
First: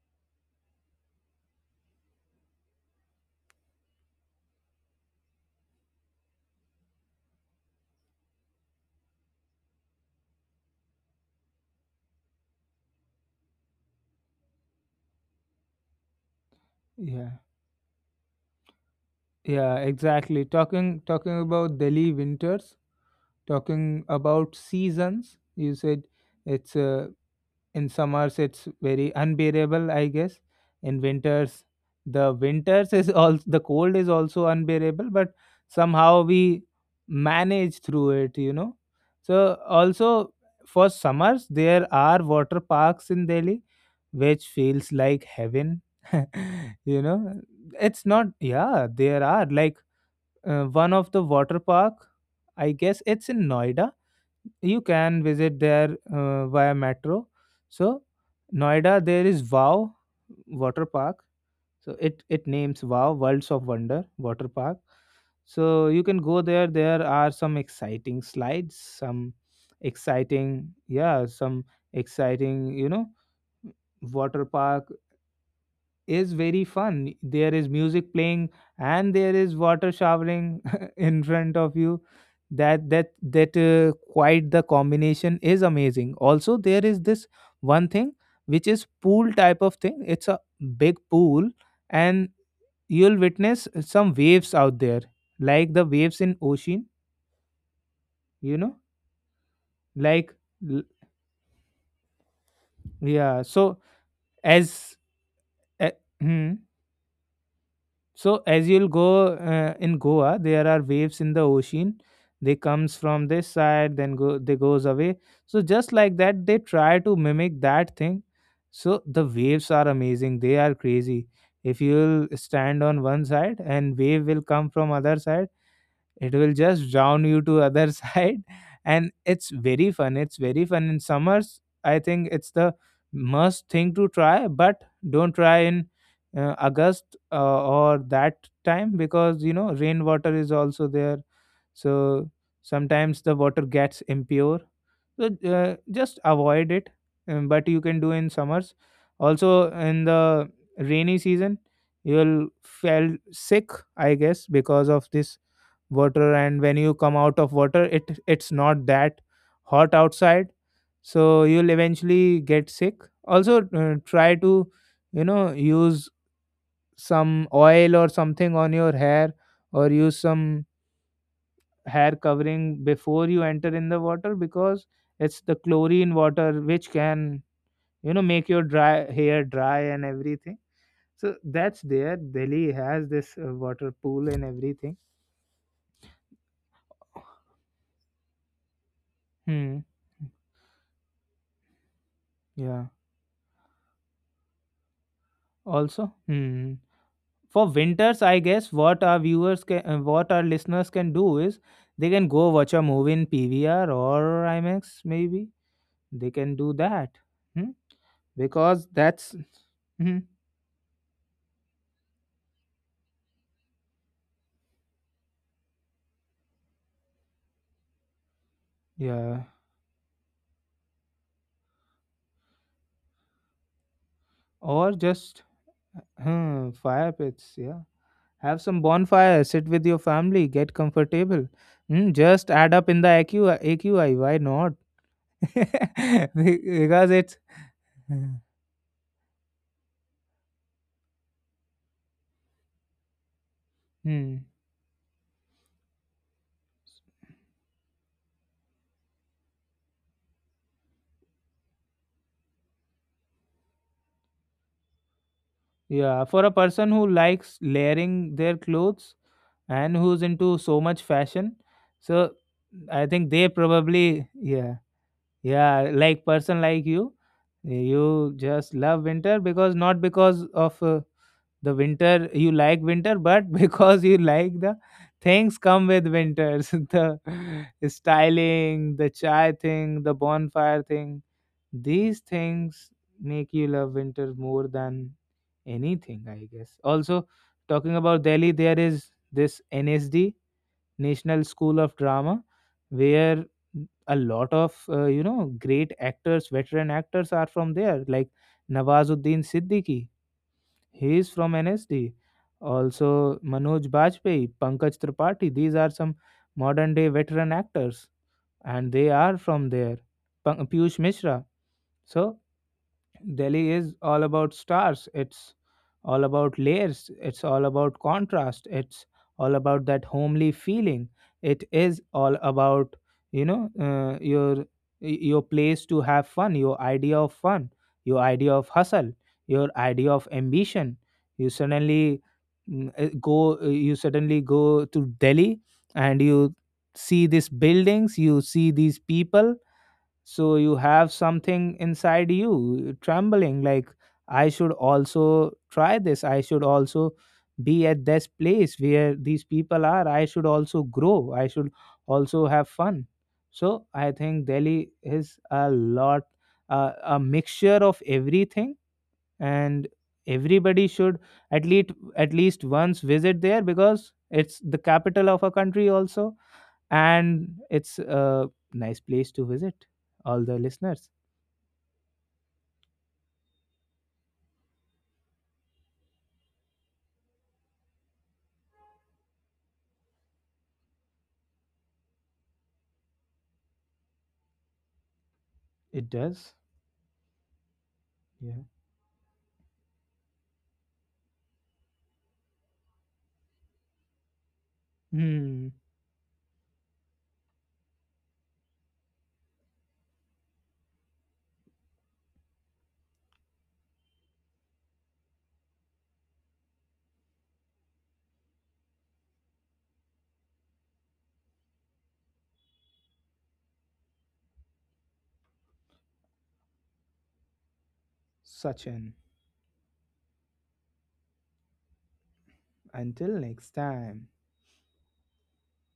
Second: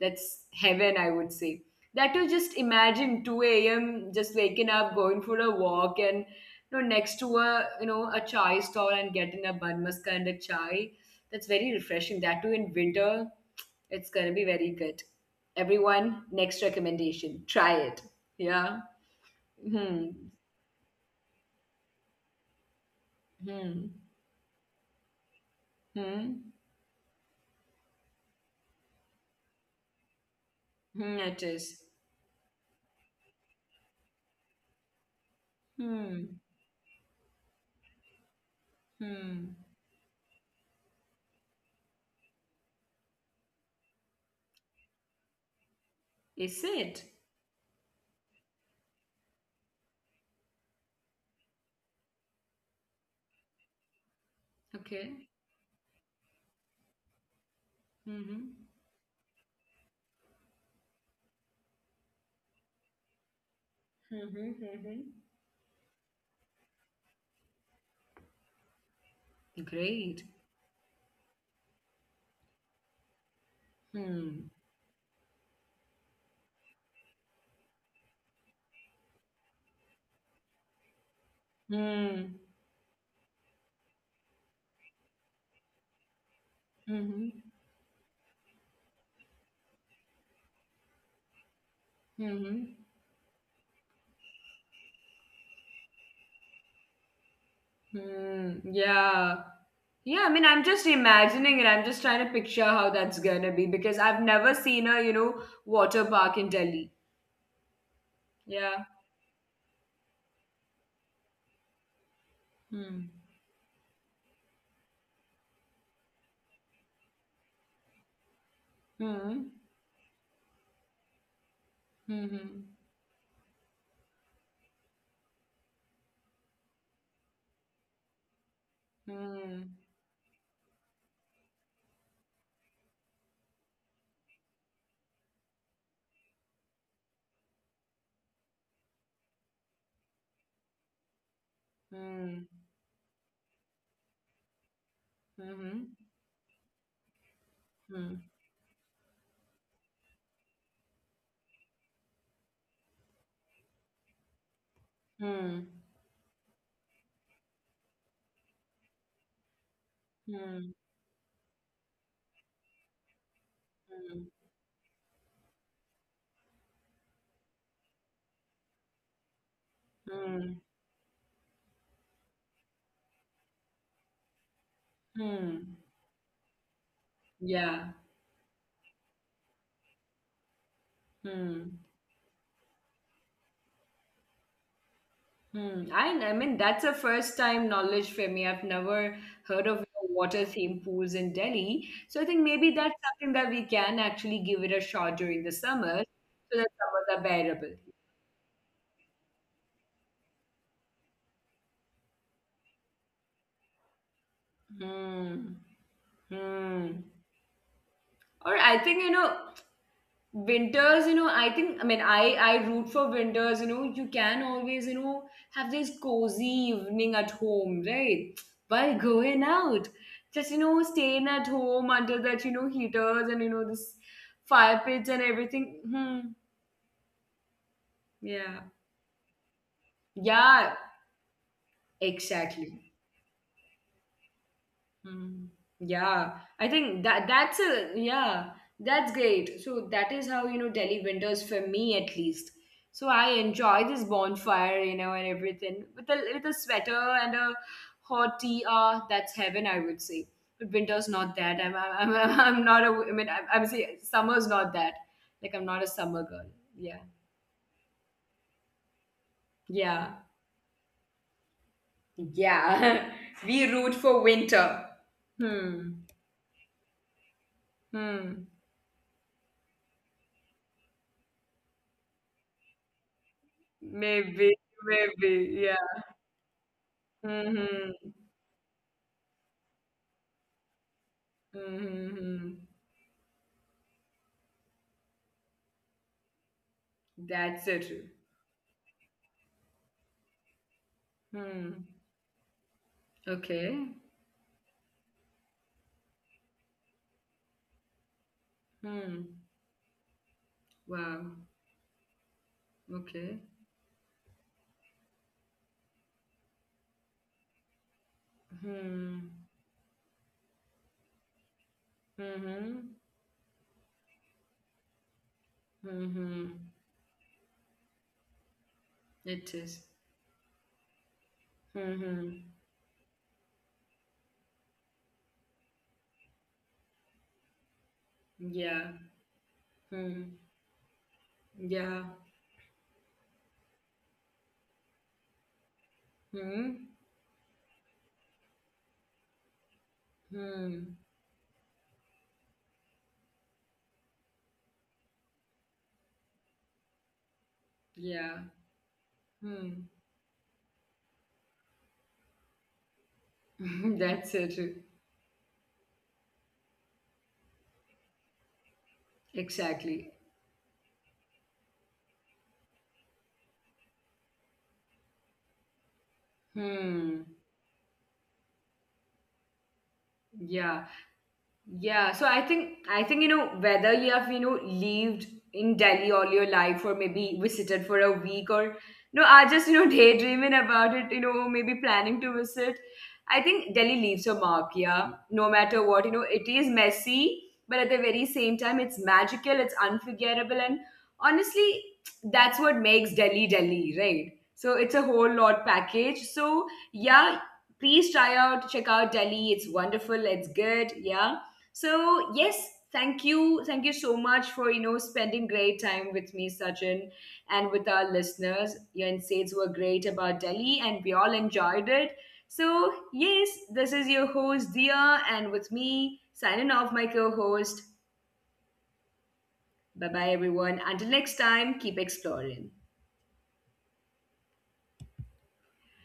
that's heaven, I would say. That You just imagine 2 a.m. just waking up, going for a walk, and you know, next to a, a chai stall, and getting a bun maska and a chai. That's very refreshing. That too in winter, it's gonna be very good. Everyone, next Yeah. recommendation, try it. Yeah. Yeah, Hmm. exactly. Talking, talking about Delhi winters. Talking Hmm. about seasons, you said Hmm. it's in summers it's very unbearable, I guess. In Hmm. It winters is. the winters is also the cold is also unbearable, but somehow Hmm. we manage through it, you know. So Hmm. also for summers, there are water parks in Delhi which feels like heaven. Is You it? know, it's not, yeah, there are like one of the water park, I guess it's in Noida. You Okay. can visit there via metro. So Mm-hmm. Noida there is wow water park, so it names wow worlds of wonder water park. Mm-hmm. So you can go there, there are some exciting slides, some Mm-hmm. Great. exciting, yeah, some exciting, you know, water Hmm. park is very fun. There is music playing and there is water showering in front of you. Hmm. That quite the combination is amazing. Also, there is this Mm-hmm. one thing which is pool type of thing. It's a big pool, and Mm-hmm. you'll witness some waves out there, like the waves in ocean. You Mm, know, yeah. Yeah, I like mean, I'm just l- imagining it. I'm just trying to picture how that's yeah. gonna be because I've never seen a, as you know, uh, water park in Delhi. So as Yeah. you'll go in Goa, there are waves in the ocean. They comes Hmm. from this side, then go they goes away. So just like that, they try to mimic that thing. So the Hmm. waves are amazing. They are crazy. If you'll Hmm. stand on one side and wave will come from other side, it will just drown you to other side, and it's Hmm. very fun it's very fun in summers. I think it's the must thing to try, but don't try in August or that time, because rainwater is also there. So Hmm. sometimes the water gets impure, so Hmm. just avoid it. But you can do Hmm. in summers. Also, in the rainy season you'll feel sick, I guess, because of this Hmm. water. And when you come out of water, it's not that hot outside, Hmm. so you'll eventually get sick. Also, Hmm. try to use some oil or something on your hair, or use Hmm. some hair covering before you enter in the water, because it's the Hmm. chlorine water which can Yeah. Make your dry hair dry and everything. So Hmm. that's there, Delhi has this water pool and everything. Hmm. I mean, that's a first time knowledge for me. I've never heard of Hmm. water theme pools in Delhi. So I think maybe Yeah. that's something that we can actually give it a shot during the summers Also, so that summers are for bearable. winters, I guess what our listeners can do is they can go watch a movie in PVR or IMAX maybe. Hmm. They can do Hmm. that. Hmm? Or I Because think, you know, that's. Hmm, winters, you know, I think I mean I root for winters. You know, you can always, you know, have this cozy evening at home, right, by going yeah. out, just, you know, staying at home under that, you know, heaters and, you know, this fire Or pits and just. everything. Hmm, fire pits, yeah. Yeah, Have some bonfire, sit with your family, yeah, get comfortable. Hmm? Just add up exactly. in the AQI, why not? Mm, yeah, I think Because that it's. that's a yeah, that's great. So that is how, you know, Delhi winters for me at least. So I enjoy this hmm. bonfire, you know, and everything with a sweater and a hot tea. Ah, that's heaven, I would say. But winter's not that. I'm not a. I mean, I'm saying summer's not that. Like I'm not a summer Yeah, girl. for a person Yeah, who likes layering their clothes and yeah, who's into so much fashion, so I yeah. think they We root for probably, yeah, winter. Hmm. yeah, like person like you Hmm. just love winter, because not because of the winter you like winter, but because you Maybe, like the maybe, things come yeah. with winters, the Mm-hmm. styling, the chai thing, the bonfire thing, Mm-hmm. these Mm-hmm. things make you love winter more than anything, I guess. Also, That's so talking true. about Delhi, there is this NSD, National School Hmm. of Drama, where Okay. a lot of great actors veteran actors are from there, like Hmm. Nawazuddin Siddiqui. He is Wow. from NSD. Also Okay. Manoj Bajpayee, Pankaj Tripathi, these are some modern day veteran actors, and they are Hmm. from there. Piyush Mishra. So Mm-hmm. Delhi is all about stars. It's all Mm-hmm. about layers. It's all about contrast. It's It all is. about that homely feeling. It is all Mm-hmm. about you know uh, your your place to have fun, your idea of fun, your idea of Yeah. hustle, your idea of Hmm. ambition. You Yeah. suddenly mm, go. You suddenly go to Delhi, and you Hmm. see these buildings. You see these people, so you Hmm. have something inside you trembling, like I should also try this, I should also be at this Yeah. place where these people Hmm. are, I should also grow, I should also have fun. So I That's so think true. Delhi is a mixture of everything, and Exactly. everybody should, at least at least once, visit there, because it's the capital of a country also, Hmm. and it's a nice place to visit, all the Yeah. listeners. Yeah, so I think you know, whether you have, you know, lived in Delhi all your life or maybe visited for a week or no, I just, you know, daydreaming about it, you know, maybe planning to visit. I think Delhi leaves a mark, yeah. No matter what, It you know, it does. is messy, but at the very same Yeah. time, it's magical, it's unforgettable, and honestly, that's what makes Delhi Delhi, right? So it's a whole hmm lot package. So yeah, please try out, check out Delhi. It's wonderful, it's good, yeah. So yes, thank you so much for, you know, spending great time with me, Sachin, and with our listeners. Your insights were great about Delhi, and we all enjoyed it. So yes, this is your host Dia, and with me signing off, my co-host. Sachin. Bye bye, everyone. Until next time, keep exploring. Until next time.